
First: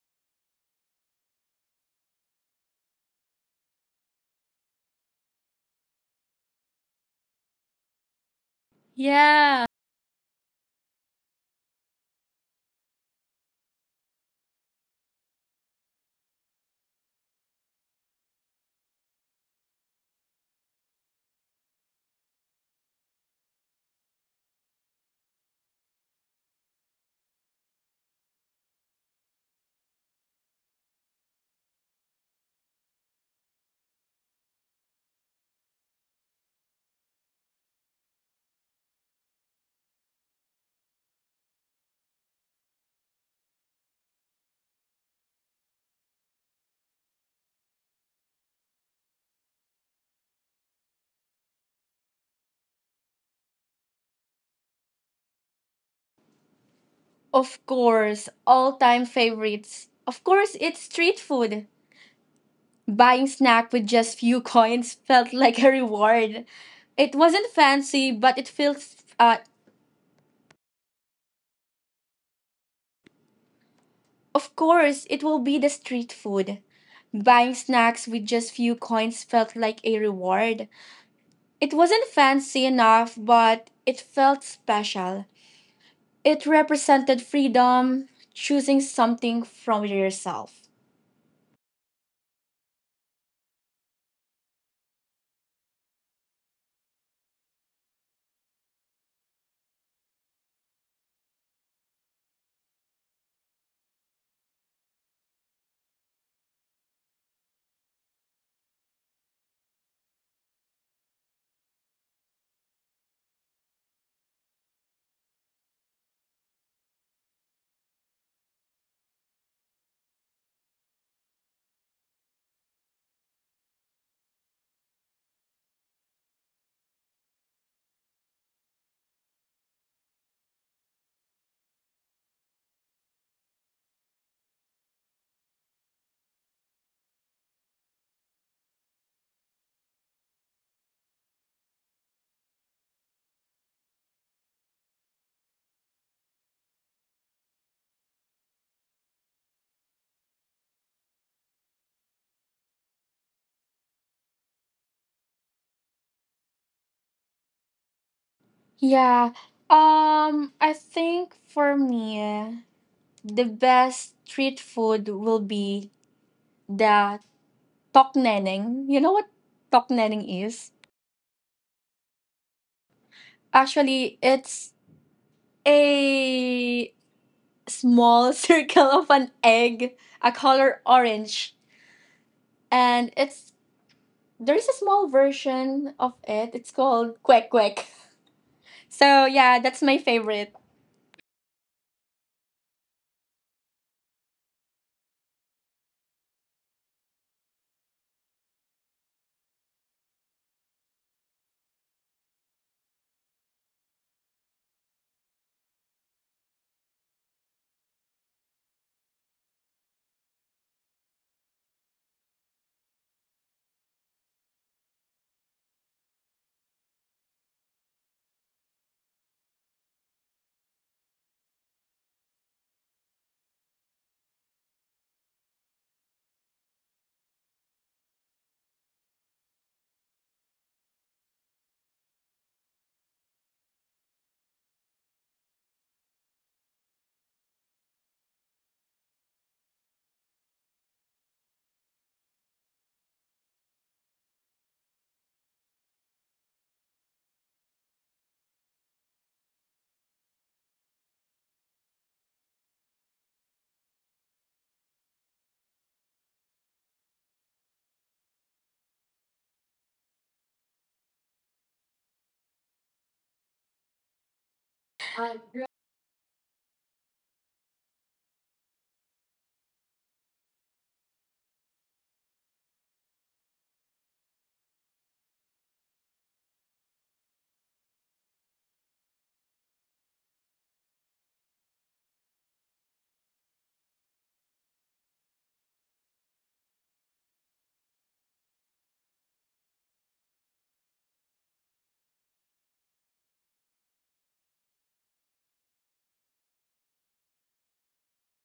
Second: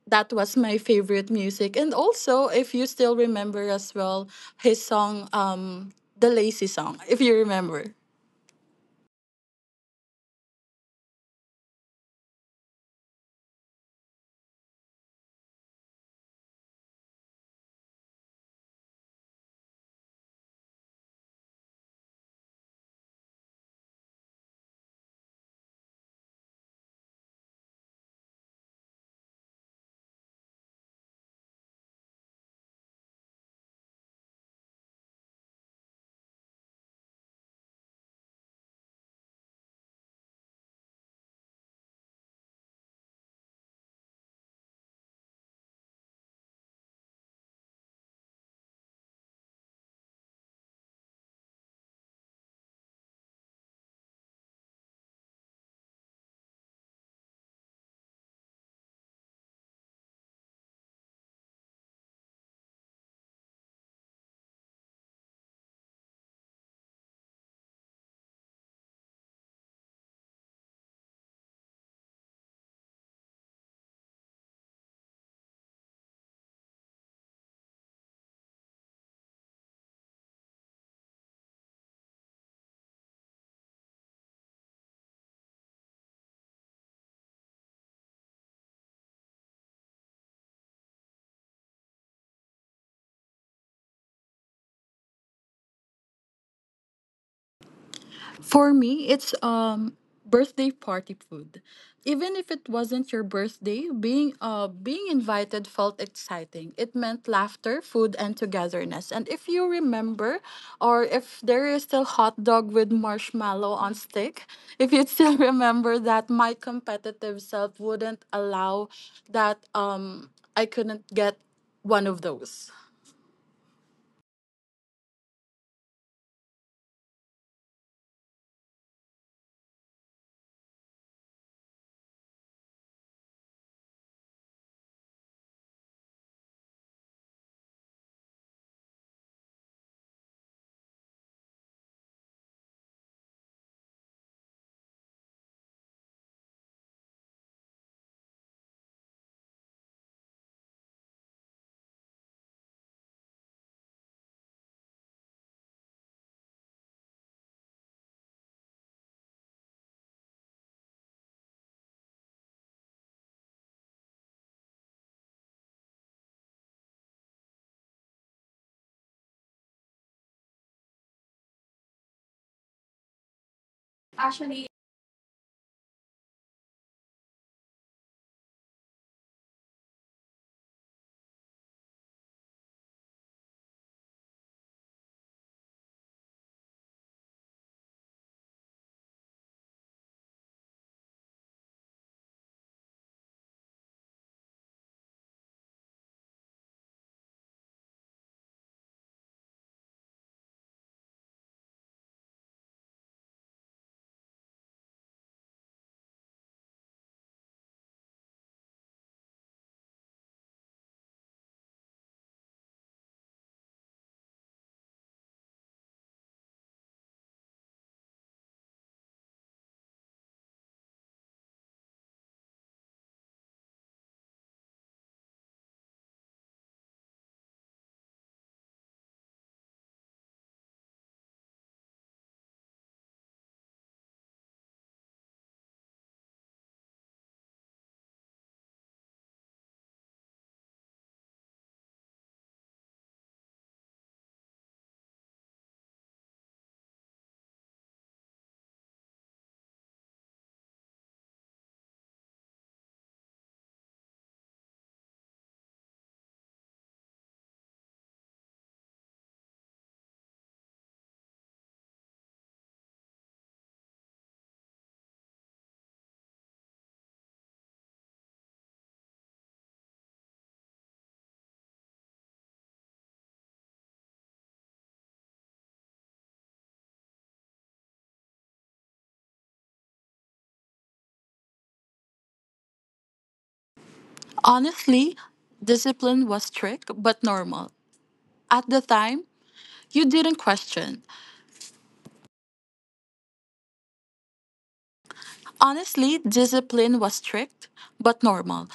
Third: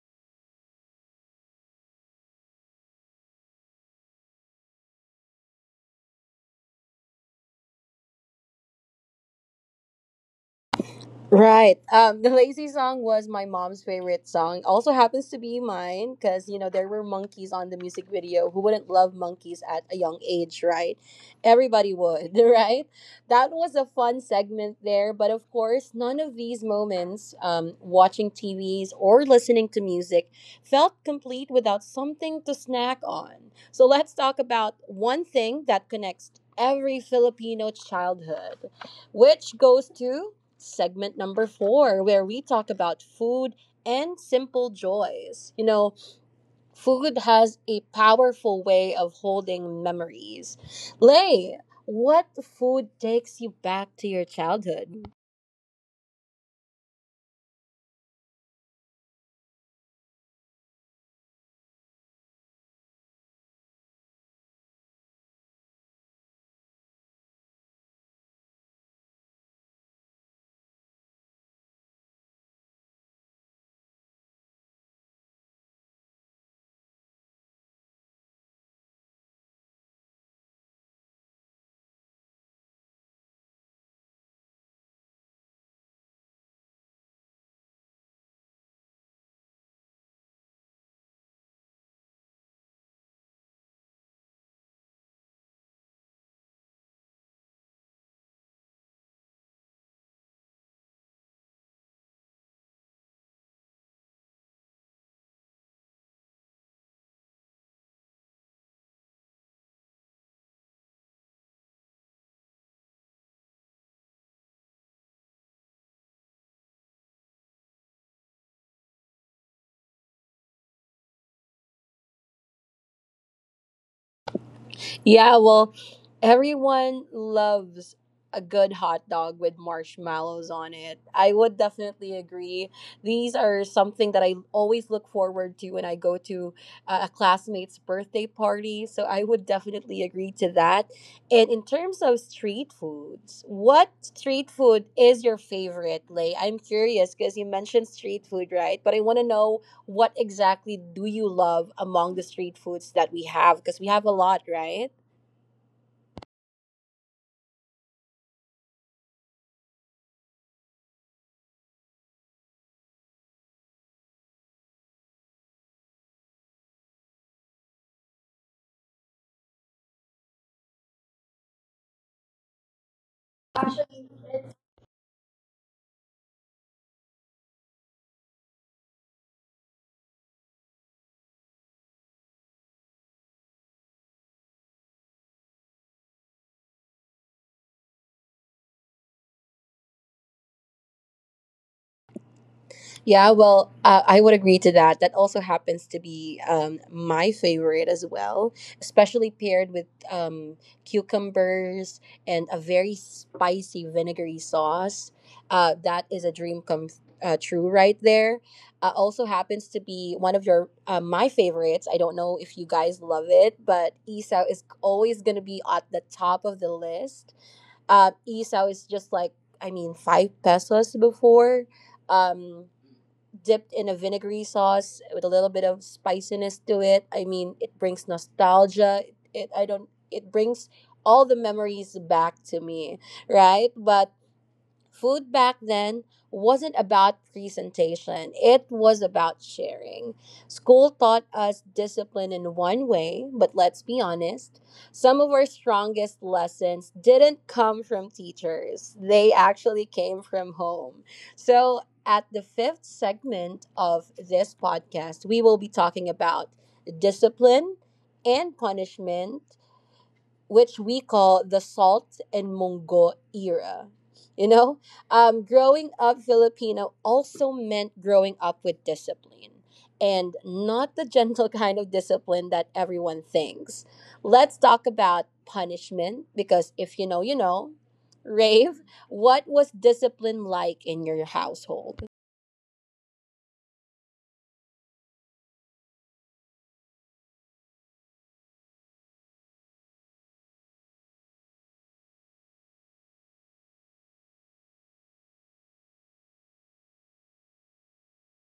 that was my favorite music. And also, if you still remember as well, his song, The Lazy Song, if you remember. Yeah. Right. The lazy song was my mom's favorite song. Also happens to be mine because you know there were monkeys on the music video. Who wouldn't love monkeys at a young age, right? Everybody would, right? That was a fun segment there, but of course, none of these moments, watching TVs or listening to music, felt complete without something to snack on. So let's talk about one thing that connects every Filipino childhood, which goes to segment number four, where we talk about food and simple joys. You know, food has a powerful way of holding memories. Lay, what food takes you back to your childhood? Of course, all time favorites. Of course, it's street food. Buying snack with just few coins felt like a reward. It wasn't fancy, but it feels. Of course, it will be the street food. Buying snacks with just few coins felt like a reward. It wasn't fancy enough, but it felt special. It represented freedom, choosing something from yourself. For me, it's birthday party food. Even if it wasn't your birthday, being invited felt exciting. It meant laughter, food, and togetherness. And if you remember, or if there is still hot dog with marshmallow on stick, if you still remember that, my competitive self wouldn't allow that. I couldn't get one of those. Yeah, well, everyone loves a good hot dog with marshmallows on it. I would definitely agree. These are something that I always look forward to when I go to a classmate's birthday party. So I would definitely agree to that. And in terms of street foods, what street food is your favorite, Lay? I'm curious because you mentioned street food, right? But I want to know what exactly do you love among the street foods that we have? Because we have a lot, right? Yeah. I think for me the best street food will be the tokneneng. You know what tokneneng is? Actually, Actually, it's a small circle of an egg, a color orange, and it's, there is a small version of it. It's called Quack Quack. So yeah, that's my favorite. Yeah, well, I would agree to that. That also happens to be my favorite as well, especially paired with cucumbers and a very spicy vinegary sauce. That is a dream come true right there. Also happens to be one of your my favorites. I don't know if you guys love it, but isaw is always going to be at the top of the list isaw is just like I mean 5 pesos before. Um, dipped in a vinegary sauce with a little bit of spiciness to it. I mean, it brings nostalgia. It I don't it brings all the memories back to me, right? But food back then wasn't about presentation, it was about sharing. School taught us discipline in one way, but let's be honest, some of our strongest lessons didn't come from teachers, they actually came from home. So, at the fifth segment of this podcast, we will be talking about discipline and punishment which we call the salt and mungo era. You know, growing up Filipino also meant growing up with discipline and not the gentle kind of discipline that everyone thinks. Let's talk about punishment because if you know, you know. Rave, what was discipline like in your household? Honestly, discipline was strict but normal. At the time, you didn't question. Honestly, discipline was strict, but normal.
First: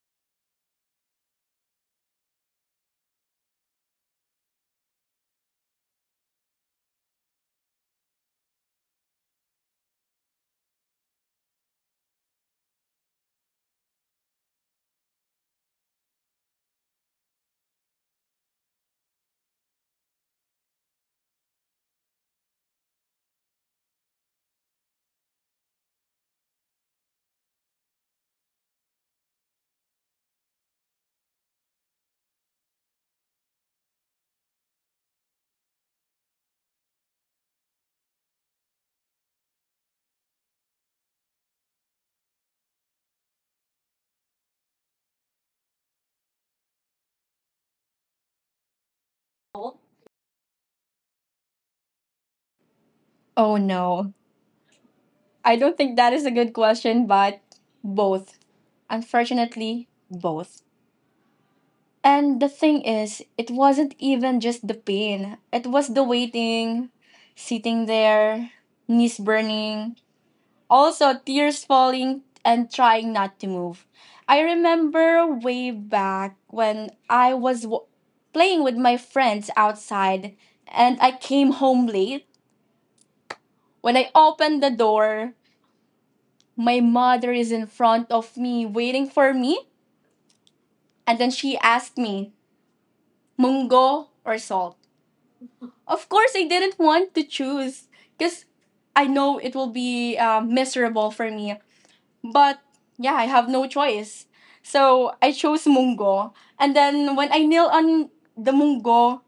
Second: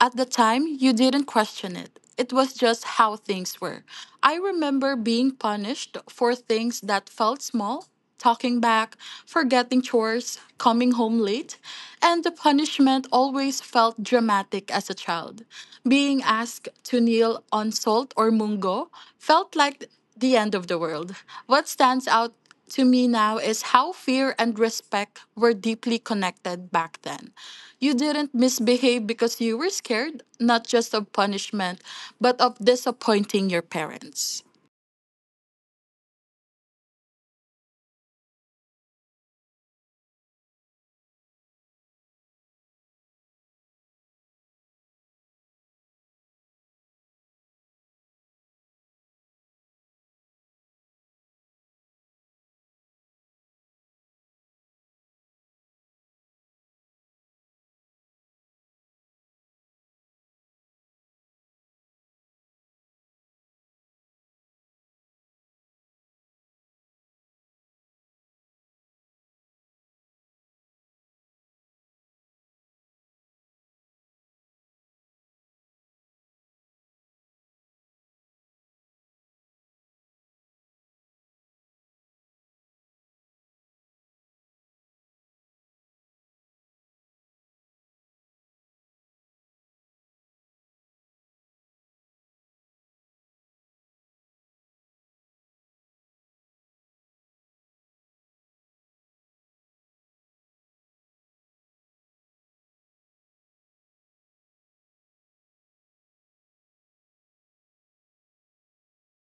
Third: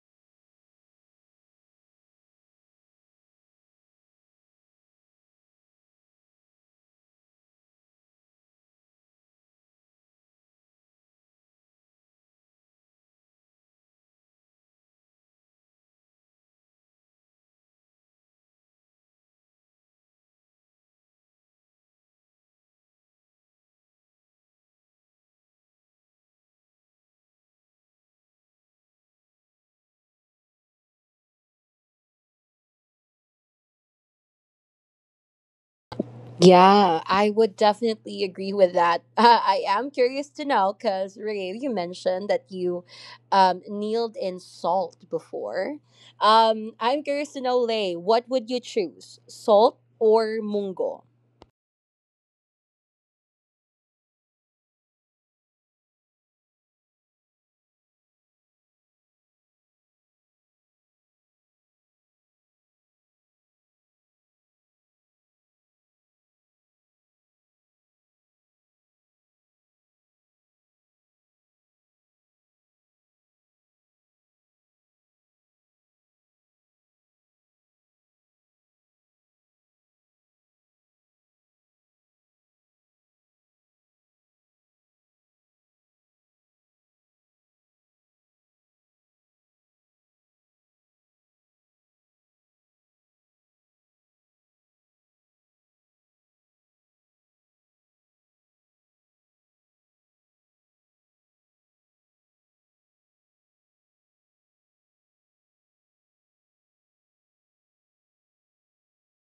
At the time, you didn't question it. It was just how things were. I remember being punished for things that felt small, talking back, forgetting chores, coming home late, and the punishment always felt dramatic as a child. Being asked to kneel on salt or mungo felt like the end of the world. What stands out to me now is how fear and respect were deeply connected back then. You didn't misbehave because you were scared, not just of punishment, but of disappointing your parents. Yeah, I would definitely agree with that. I am curious to know because Ray, you mentioned that you kneeled in salt before. I'm curious to know, Lay, what would you choose, salt Oh or mungo? no. I don't think that is a good question, but both. Unfortunately, both. And the thing is, it wasn't even just the pain. It was the waiting, sitting there, knees burning, also, tears falling and trying not to move. I remember way back when playing with my friends outside and I came home late. When I opened the door, my mother is in front of me waiting for me, and then she asked me, Mungo or salt? Of course, I didn't want to choose because I know it will be miserable for me. But yeah, I have no choice. So I chose Munggo. And then when I kneel on the Munggo,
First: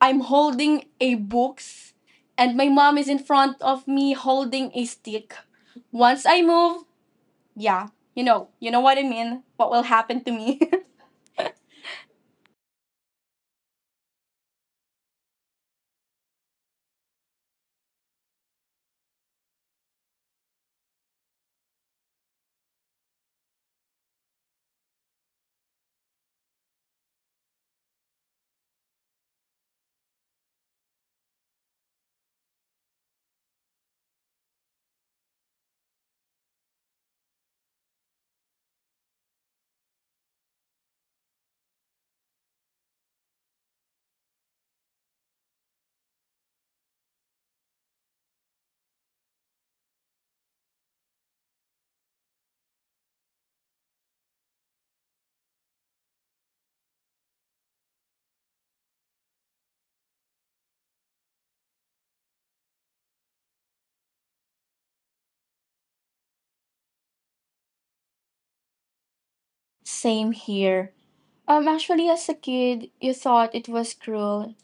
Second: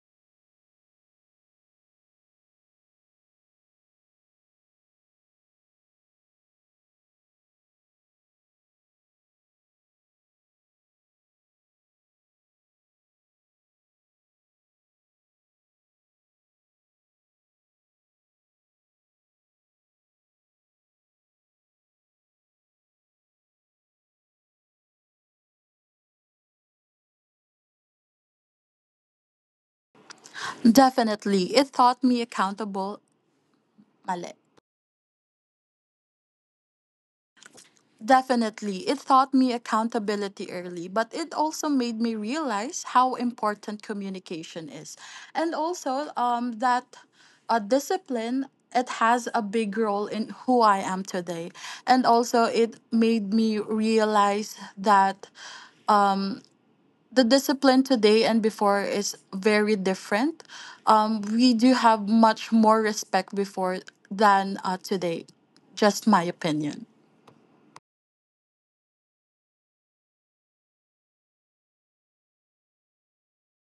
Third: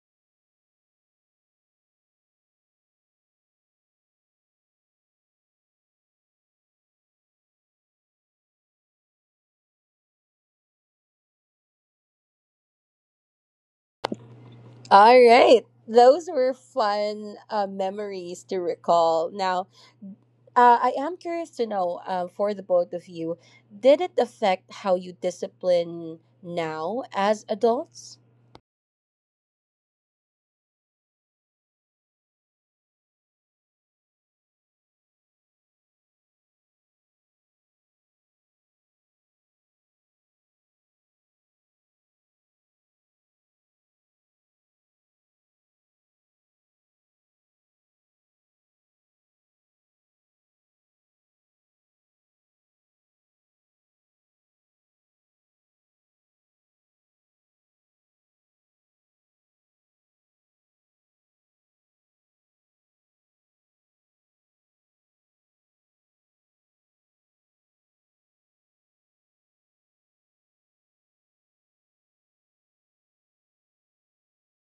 I'm holding a books and my mom is in front of me holding a stick. Once I move, yeah, you know what I mean? What will happen to me? All right, those were fun memories to recall. Now, I am curious to know for the both of you, did it affect how you discipline now as adults? Definitely, it taught me accountable. Mali. Definitely. It taught me accountability early, but it also made me realize how important communication is. And also that discipline, it has a big role in who I am today. And also, it made me realize that the discipline today and before is very different. We do have much more respect before than today. Just my opinion. Same here. Actually as a kid, you thought it was cruel.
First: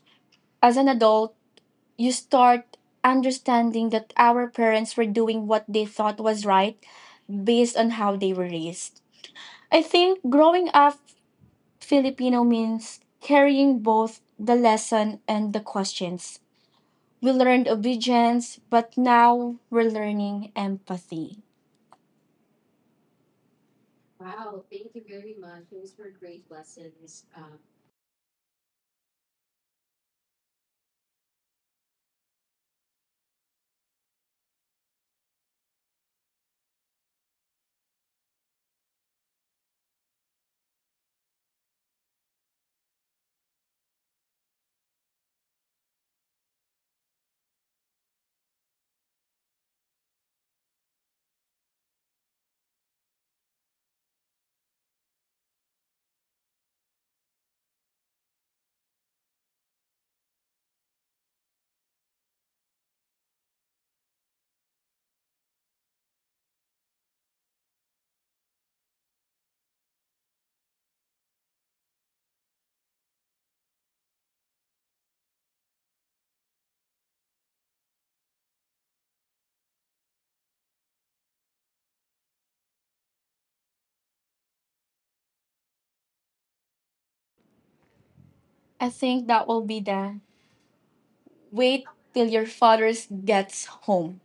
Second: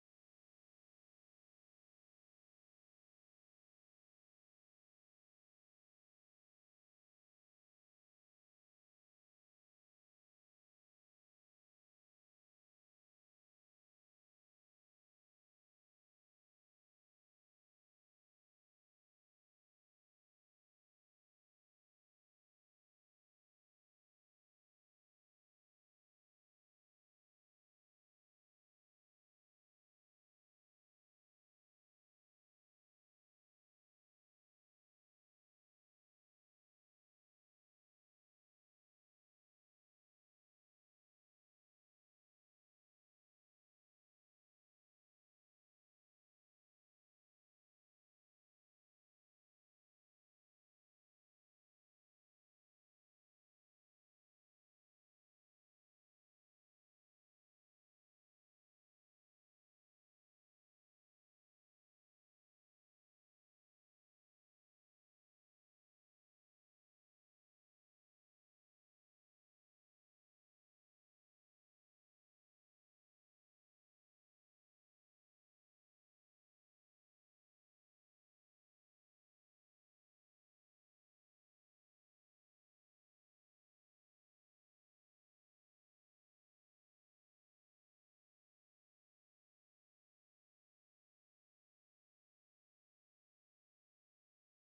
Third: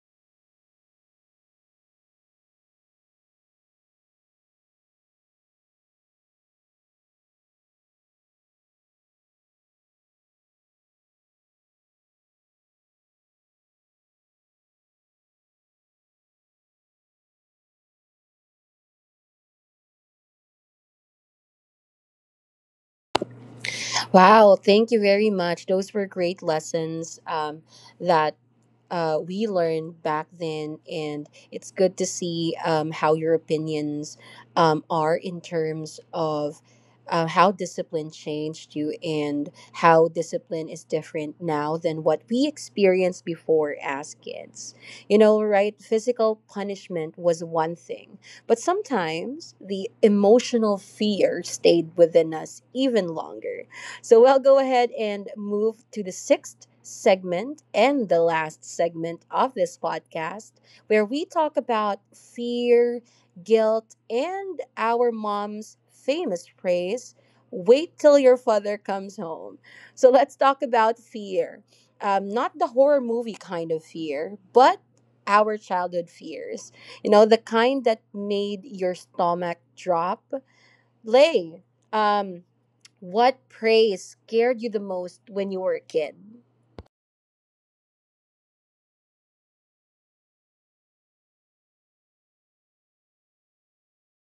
As an adult, you start understanding that our parents were doing what they thought was right based on how they were raised. I think growing up Filipino means carrying both the lesson and the questions. We learned obedience, but now we're learning empathy. Wow, thank you very much. Those were great lessons that we learned back then, and it's good to see how your opinions are in terms of how discipline changed you and how discipline is different now than what we experienced before as kids. You know, right? Physical punishment was one thing, but sometimes the emotional fear stayed within us even longer, so we'll go ahead and move to the sixth segment and the last segment of this podcast, where we talk about fear, guilt, and our mom's famous phrase, wait till your father comes home. So let's talk about fear. Not the horror movie kind of fear, but our childhood fears. You know, the kind that made your stomach drop. Lay. Um, what praise scared you the most when you were a kid? I think that will be the wait till your father gets home.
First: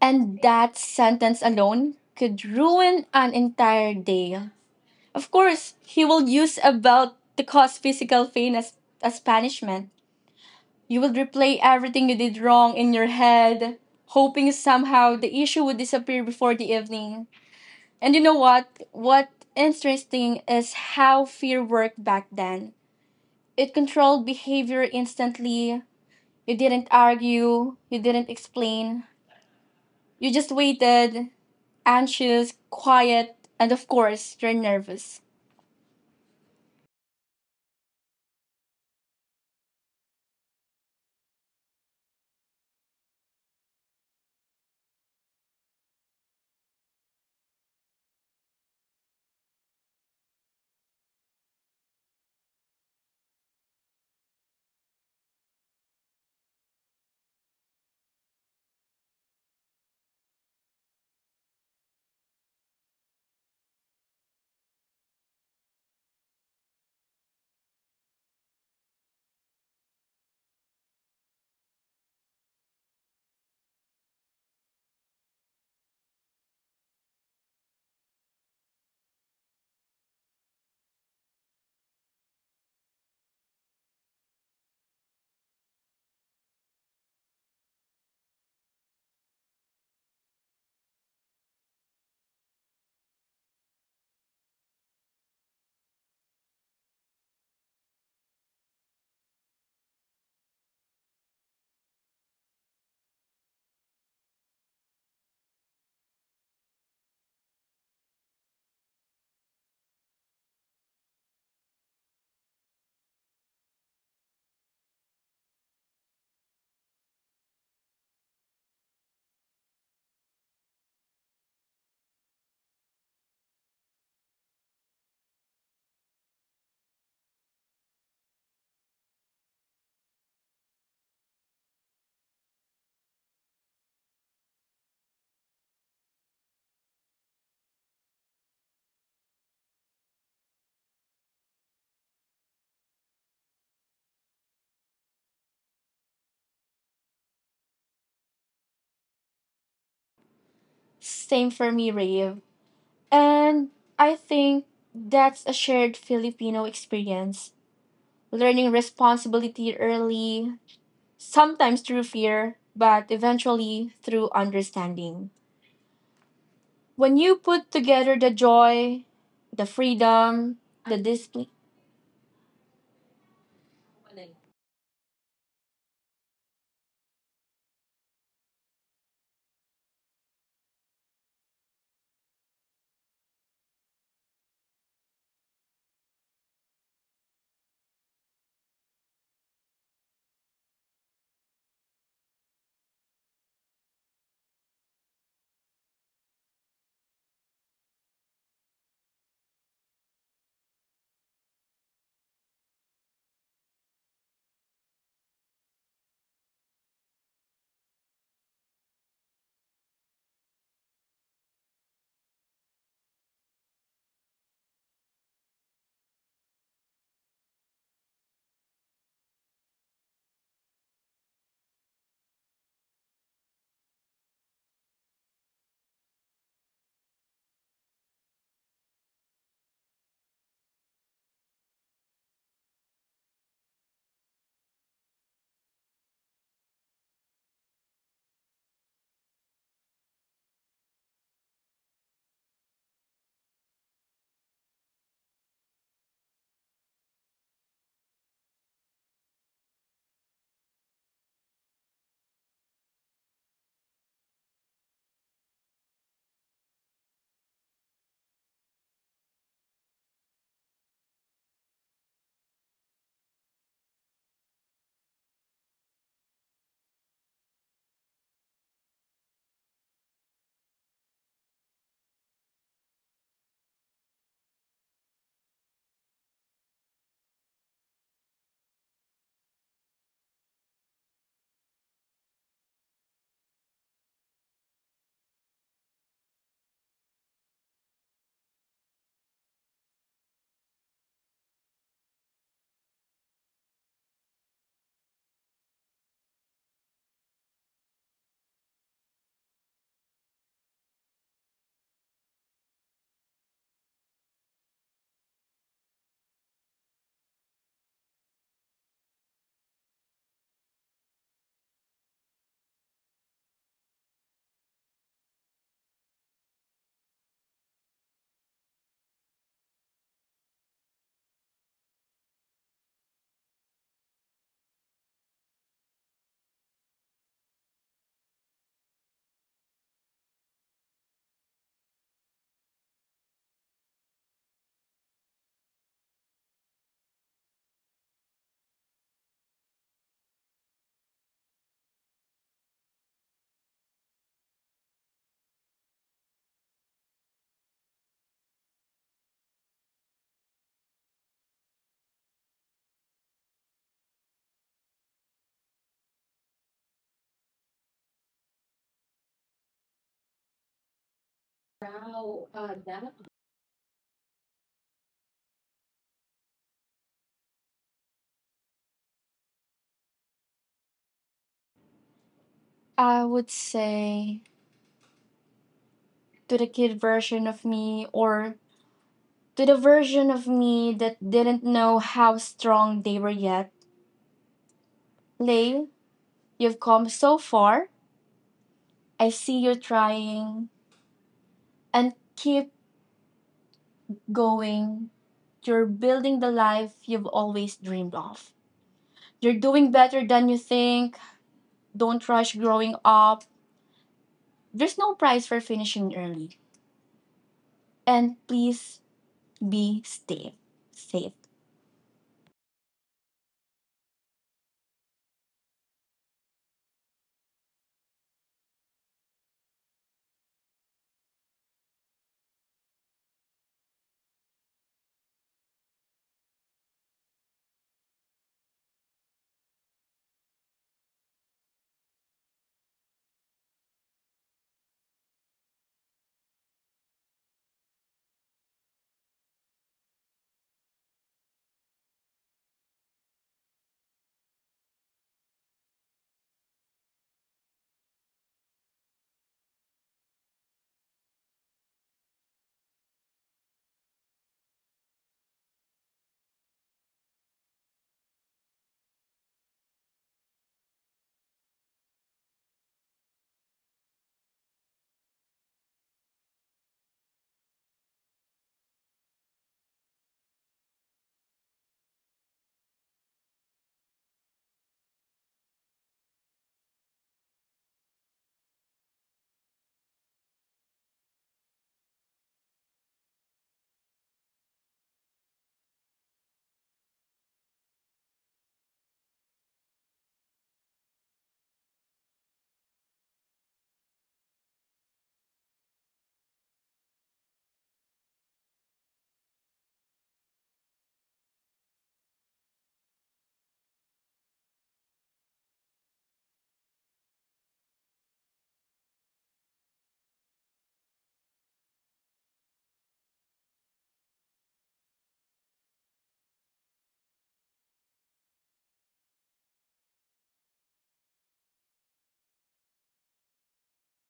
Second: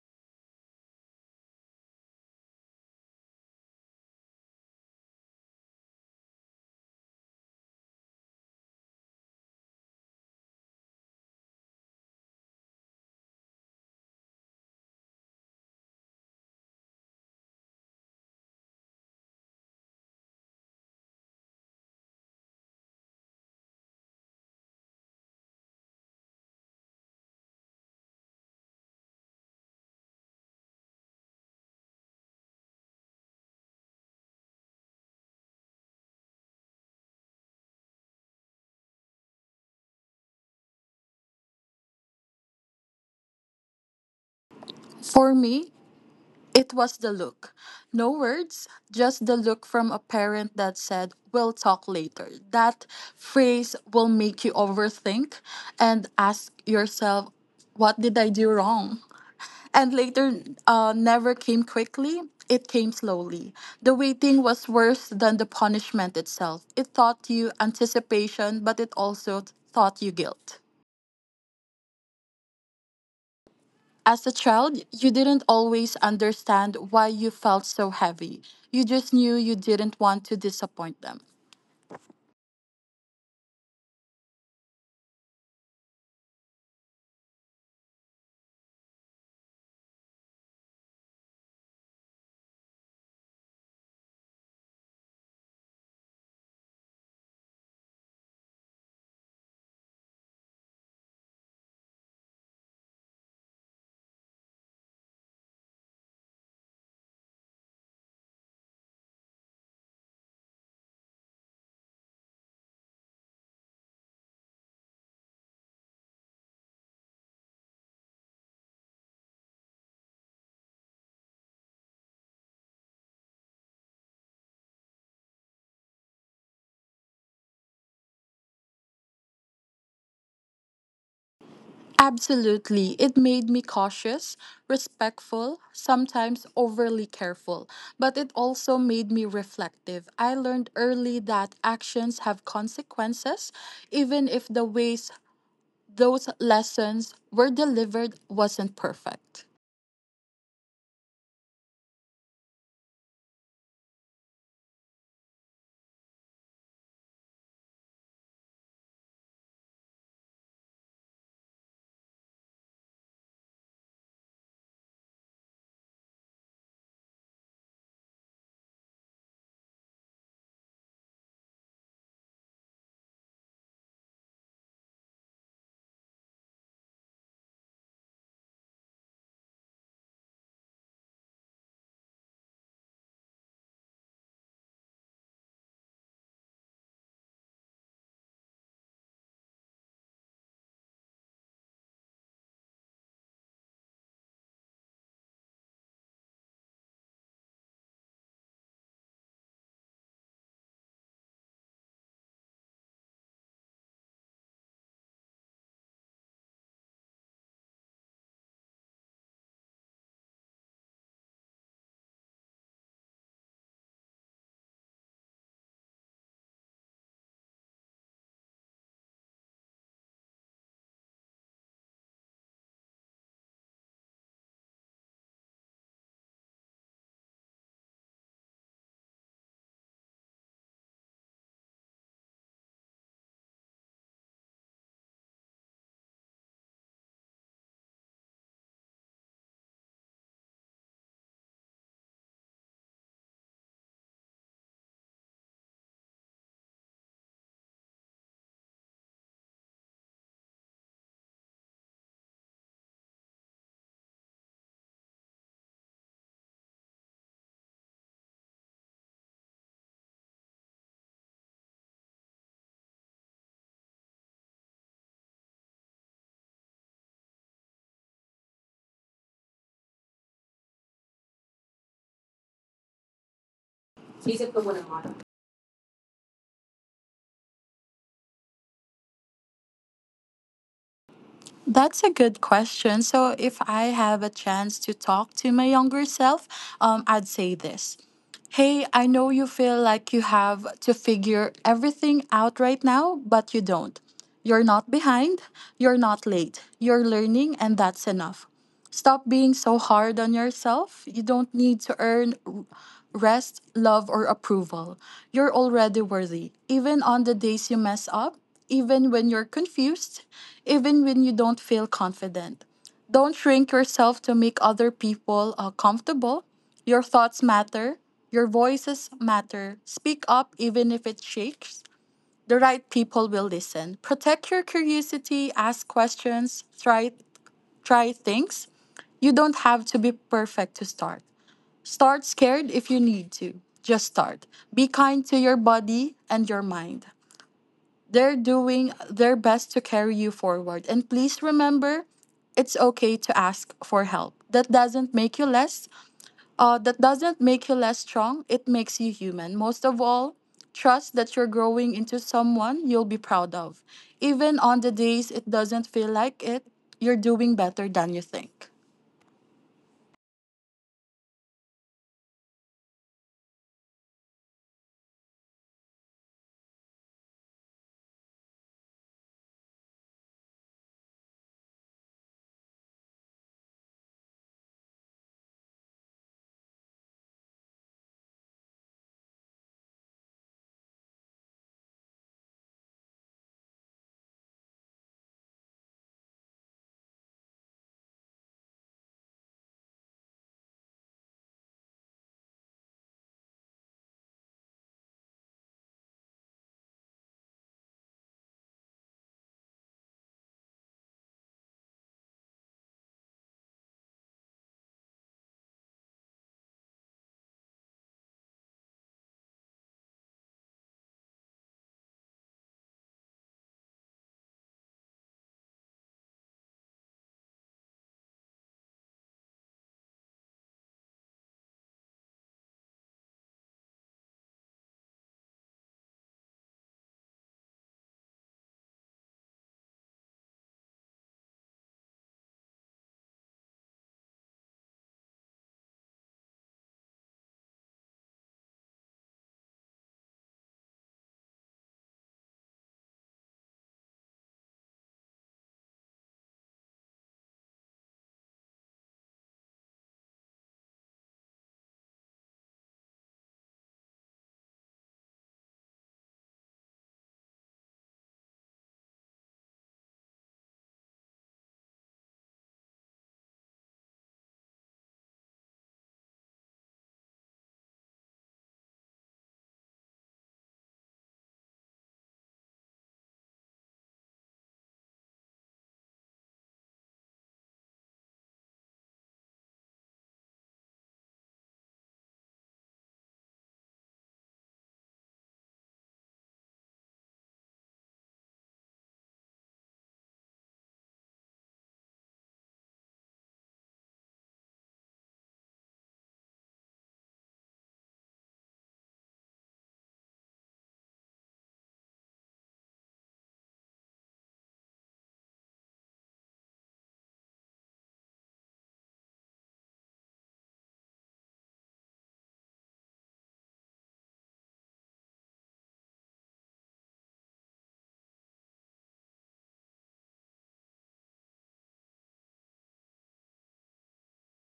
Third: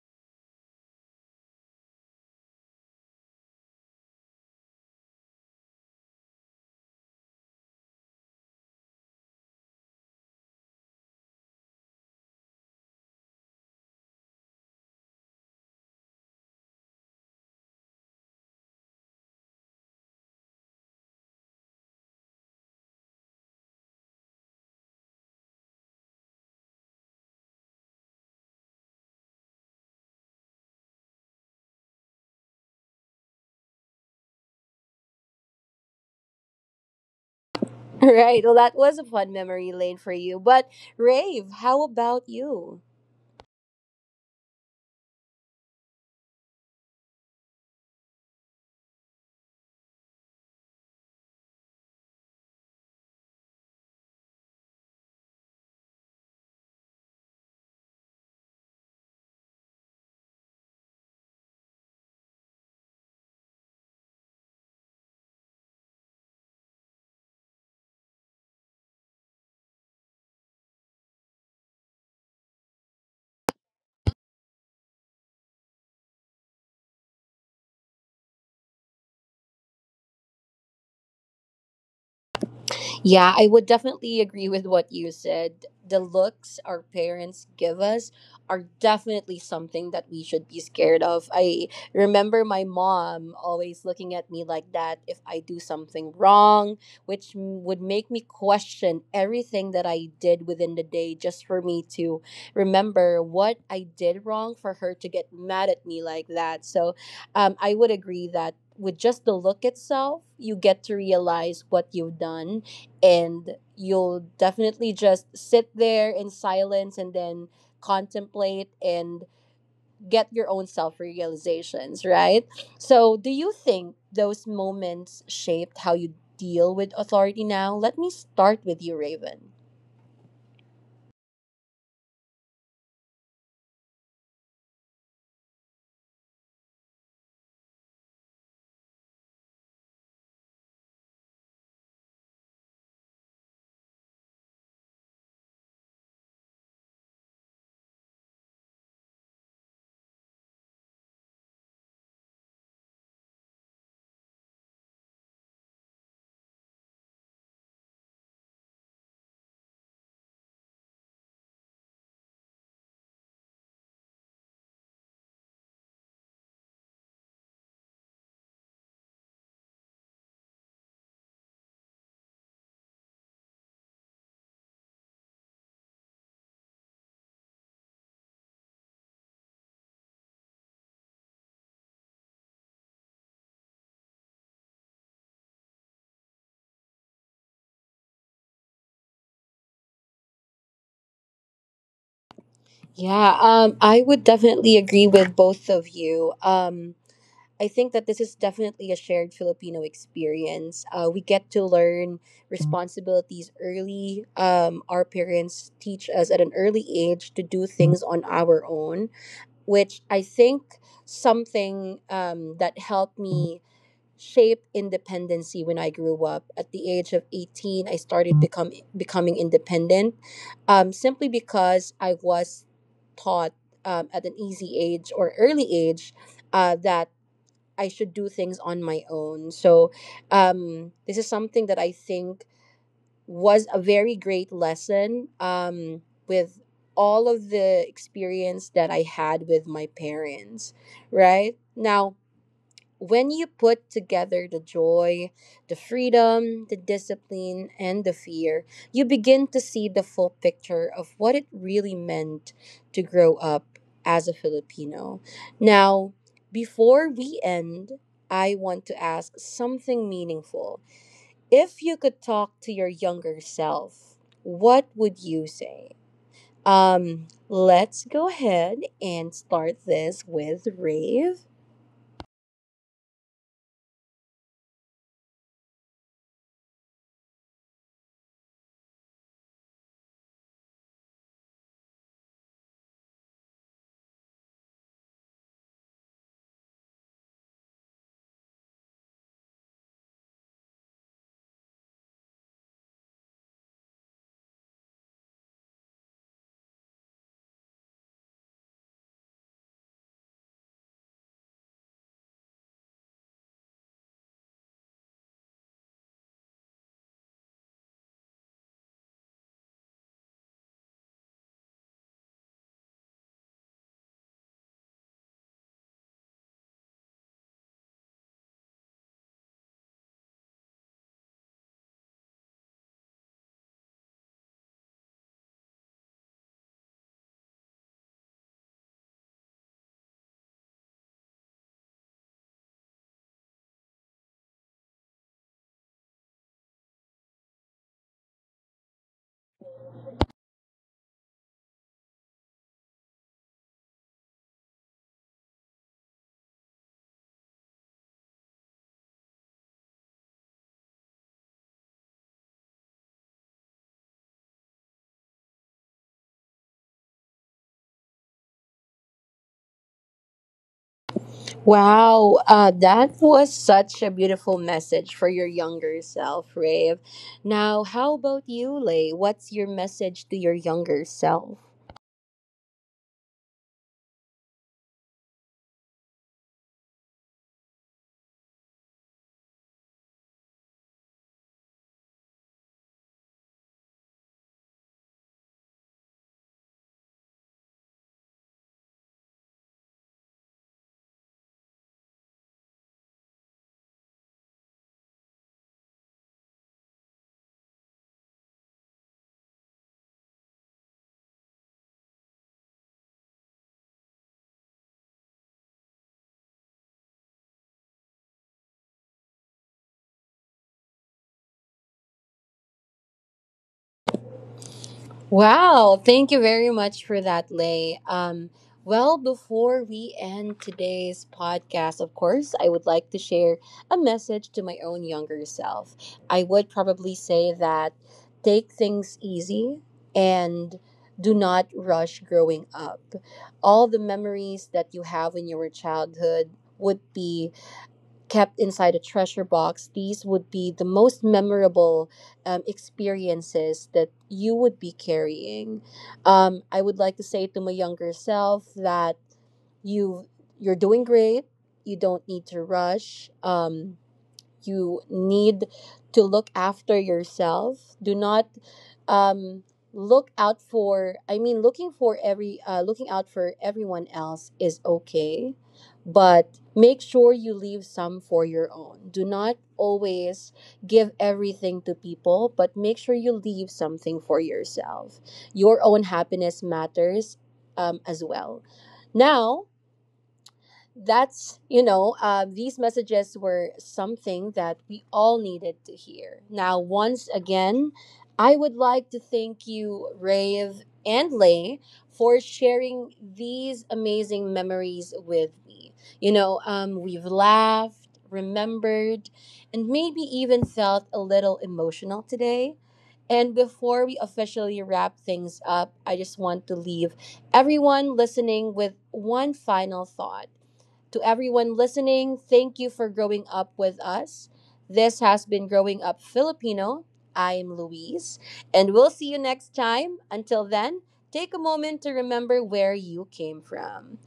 And that sentence alone could ruin an entire day. Of course, he will use about to cause physical pain as punishment. You would replay everything you did wrong in your head, hoping somehow the issue would disappear before the evening. And you know what? What interesting is how fear worked back then. It controlled behavior instantly. You didn't argue, you didn't explain. You just waited, anxious, quiet, and of course, you're nervous. Right. Well, that was a fun memory lane for you. But Rave, how about you? For me, it was the look. No words, just the look from a parent that said, we'll talk later. That phrase will make you overthink and ask yourself, what did I do wrong? And later never came quickly, it came slowly. The waiting was worse than the punishment itself. It taught you anticipation, but it also taught you guilt. As a child, you didn't always understand why you felt so heavy. You just knew you didn't want to disappoint them. Yeah, I would definitely agree with what you said. The looks our parents give us are definitely something that we should be scared of. I remember my mom always looking at me like that if I do something wrong, which would make me question everything that I did within the day just for me to remember what I did wrong for her to get mad at me like that. So I would agree that with just the look itself, you get to realize what you've done and you'll definitely just sit there in silence and then contemplate and get your own self realizations, right? So, do you think those moments shaped how you deal with authority now? Let me start with you, Raven. Absolutely. It made me cautious, respectful, sometimes overly careful, but it also made me reflective. I learned early that actions have consequences, even if the ways those lessons were delivered wasn't perfect. Same for me, Rave. And I think that's a shared Filipino experience, learning responsibility early, sometimes through fear, but eventually through understanding. When you put together the joy, the freedom, the discipline, Yeah, I would definitely agree with both of you. I think that this is definitely a shared Filipino experience. We get to learn responsibilities early. Our parents teach us at an early age to do things on our own, which I think something that helped me shape independency when I grew up. At the age of 18, I started becoming independent simply because I was taught at an easy age or early age that I should do things on my own. So, this is something that I think was a very great lesson with all of the experience that I had with my parents, right? Now, when you put together the joy, the freedom, the discipline, and the fear, you begin to see the full picture of what it really meant to grow up as a Filipino. Now, before we end, I want to ask something meaningful. If you could talk to your younger self, what would you say? Let's go ahead and start this with Rave. That's a good question. So, if I have a chance to talk to my younger self, I'd say this. Hey, I know you feel like you have to figure everything out right now, but you don't. You're not behind, you're not late, you're learning, and that's enough. Stop being so hard on yourself. You don't need to earn rest, love, or approval. You're already worthy. Even on the days you mess up, even when you're confused, even when you don't feel confident. Don't shrink yourself to make other people comfortable. Your thoughts matter. Your voices matter. Speak up even if it shakes. The right people will listen. Protect your curiosity, ask questions, try things. You don't have to be perfect to start. Start scared if you need to. Just start. Be kind to your body and your mind. They're doing their best to carry you forward. And please remember, it's okay to ask for help. That doesn't make you less strong. It makes you human. Most of all, trust that you're growing into someone you'll be proud of. Even on the days it doesn't feel like it, you're doing better than you think. Wow, that was such a beautiful message for your younger self, Rave. Now, how about you, Lay? What's your message to your younger self? I would say to the kid version of me or to the version of me that didn't know how strong they were yet, Lay, you've come so far. I see you're trying and keep going. You're building the life you've always dreamed of. You're doing better than you think. Don't rush growing up. There's no price for finishing early. And please be safe. Safe. Wow, thank you very much for that, Lay. Well, before we end today's podcast, of course, I would like to share a message to my own younger self. I would probably say that take things easy and do not rush growing up. All the memories that you have in your childhood would be kept inside a treasure box, these would be the most memorable experiences that you would be carrying. I would like to say to my younger self that you you're doing great. You don't need to rush. You need to look after yourself. Do not um, looking out for everyone else is okay, but make sure you leave some for your own. Do not always give everything to people, but make sure you leave something for yourself. Your own happiness matters as well. Now, that's you know these messages were something that we all needed to hear. Now, once again, I would like to thank you, Rave and Lay, for sharing these amazing memories with me. We've laughed, remembered, and maybe even felt a little emotional today. And before we officially wrap things up, I just want to leave everyone listening with one final thought. To everyone listening, thank you for growing up with us. This has been Growing Up Filipino. I am Louise, and we'll see you next time. Until then, take a moment to remember where you came from.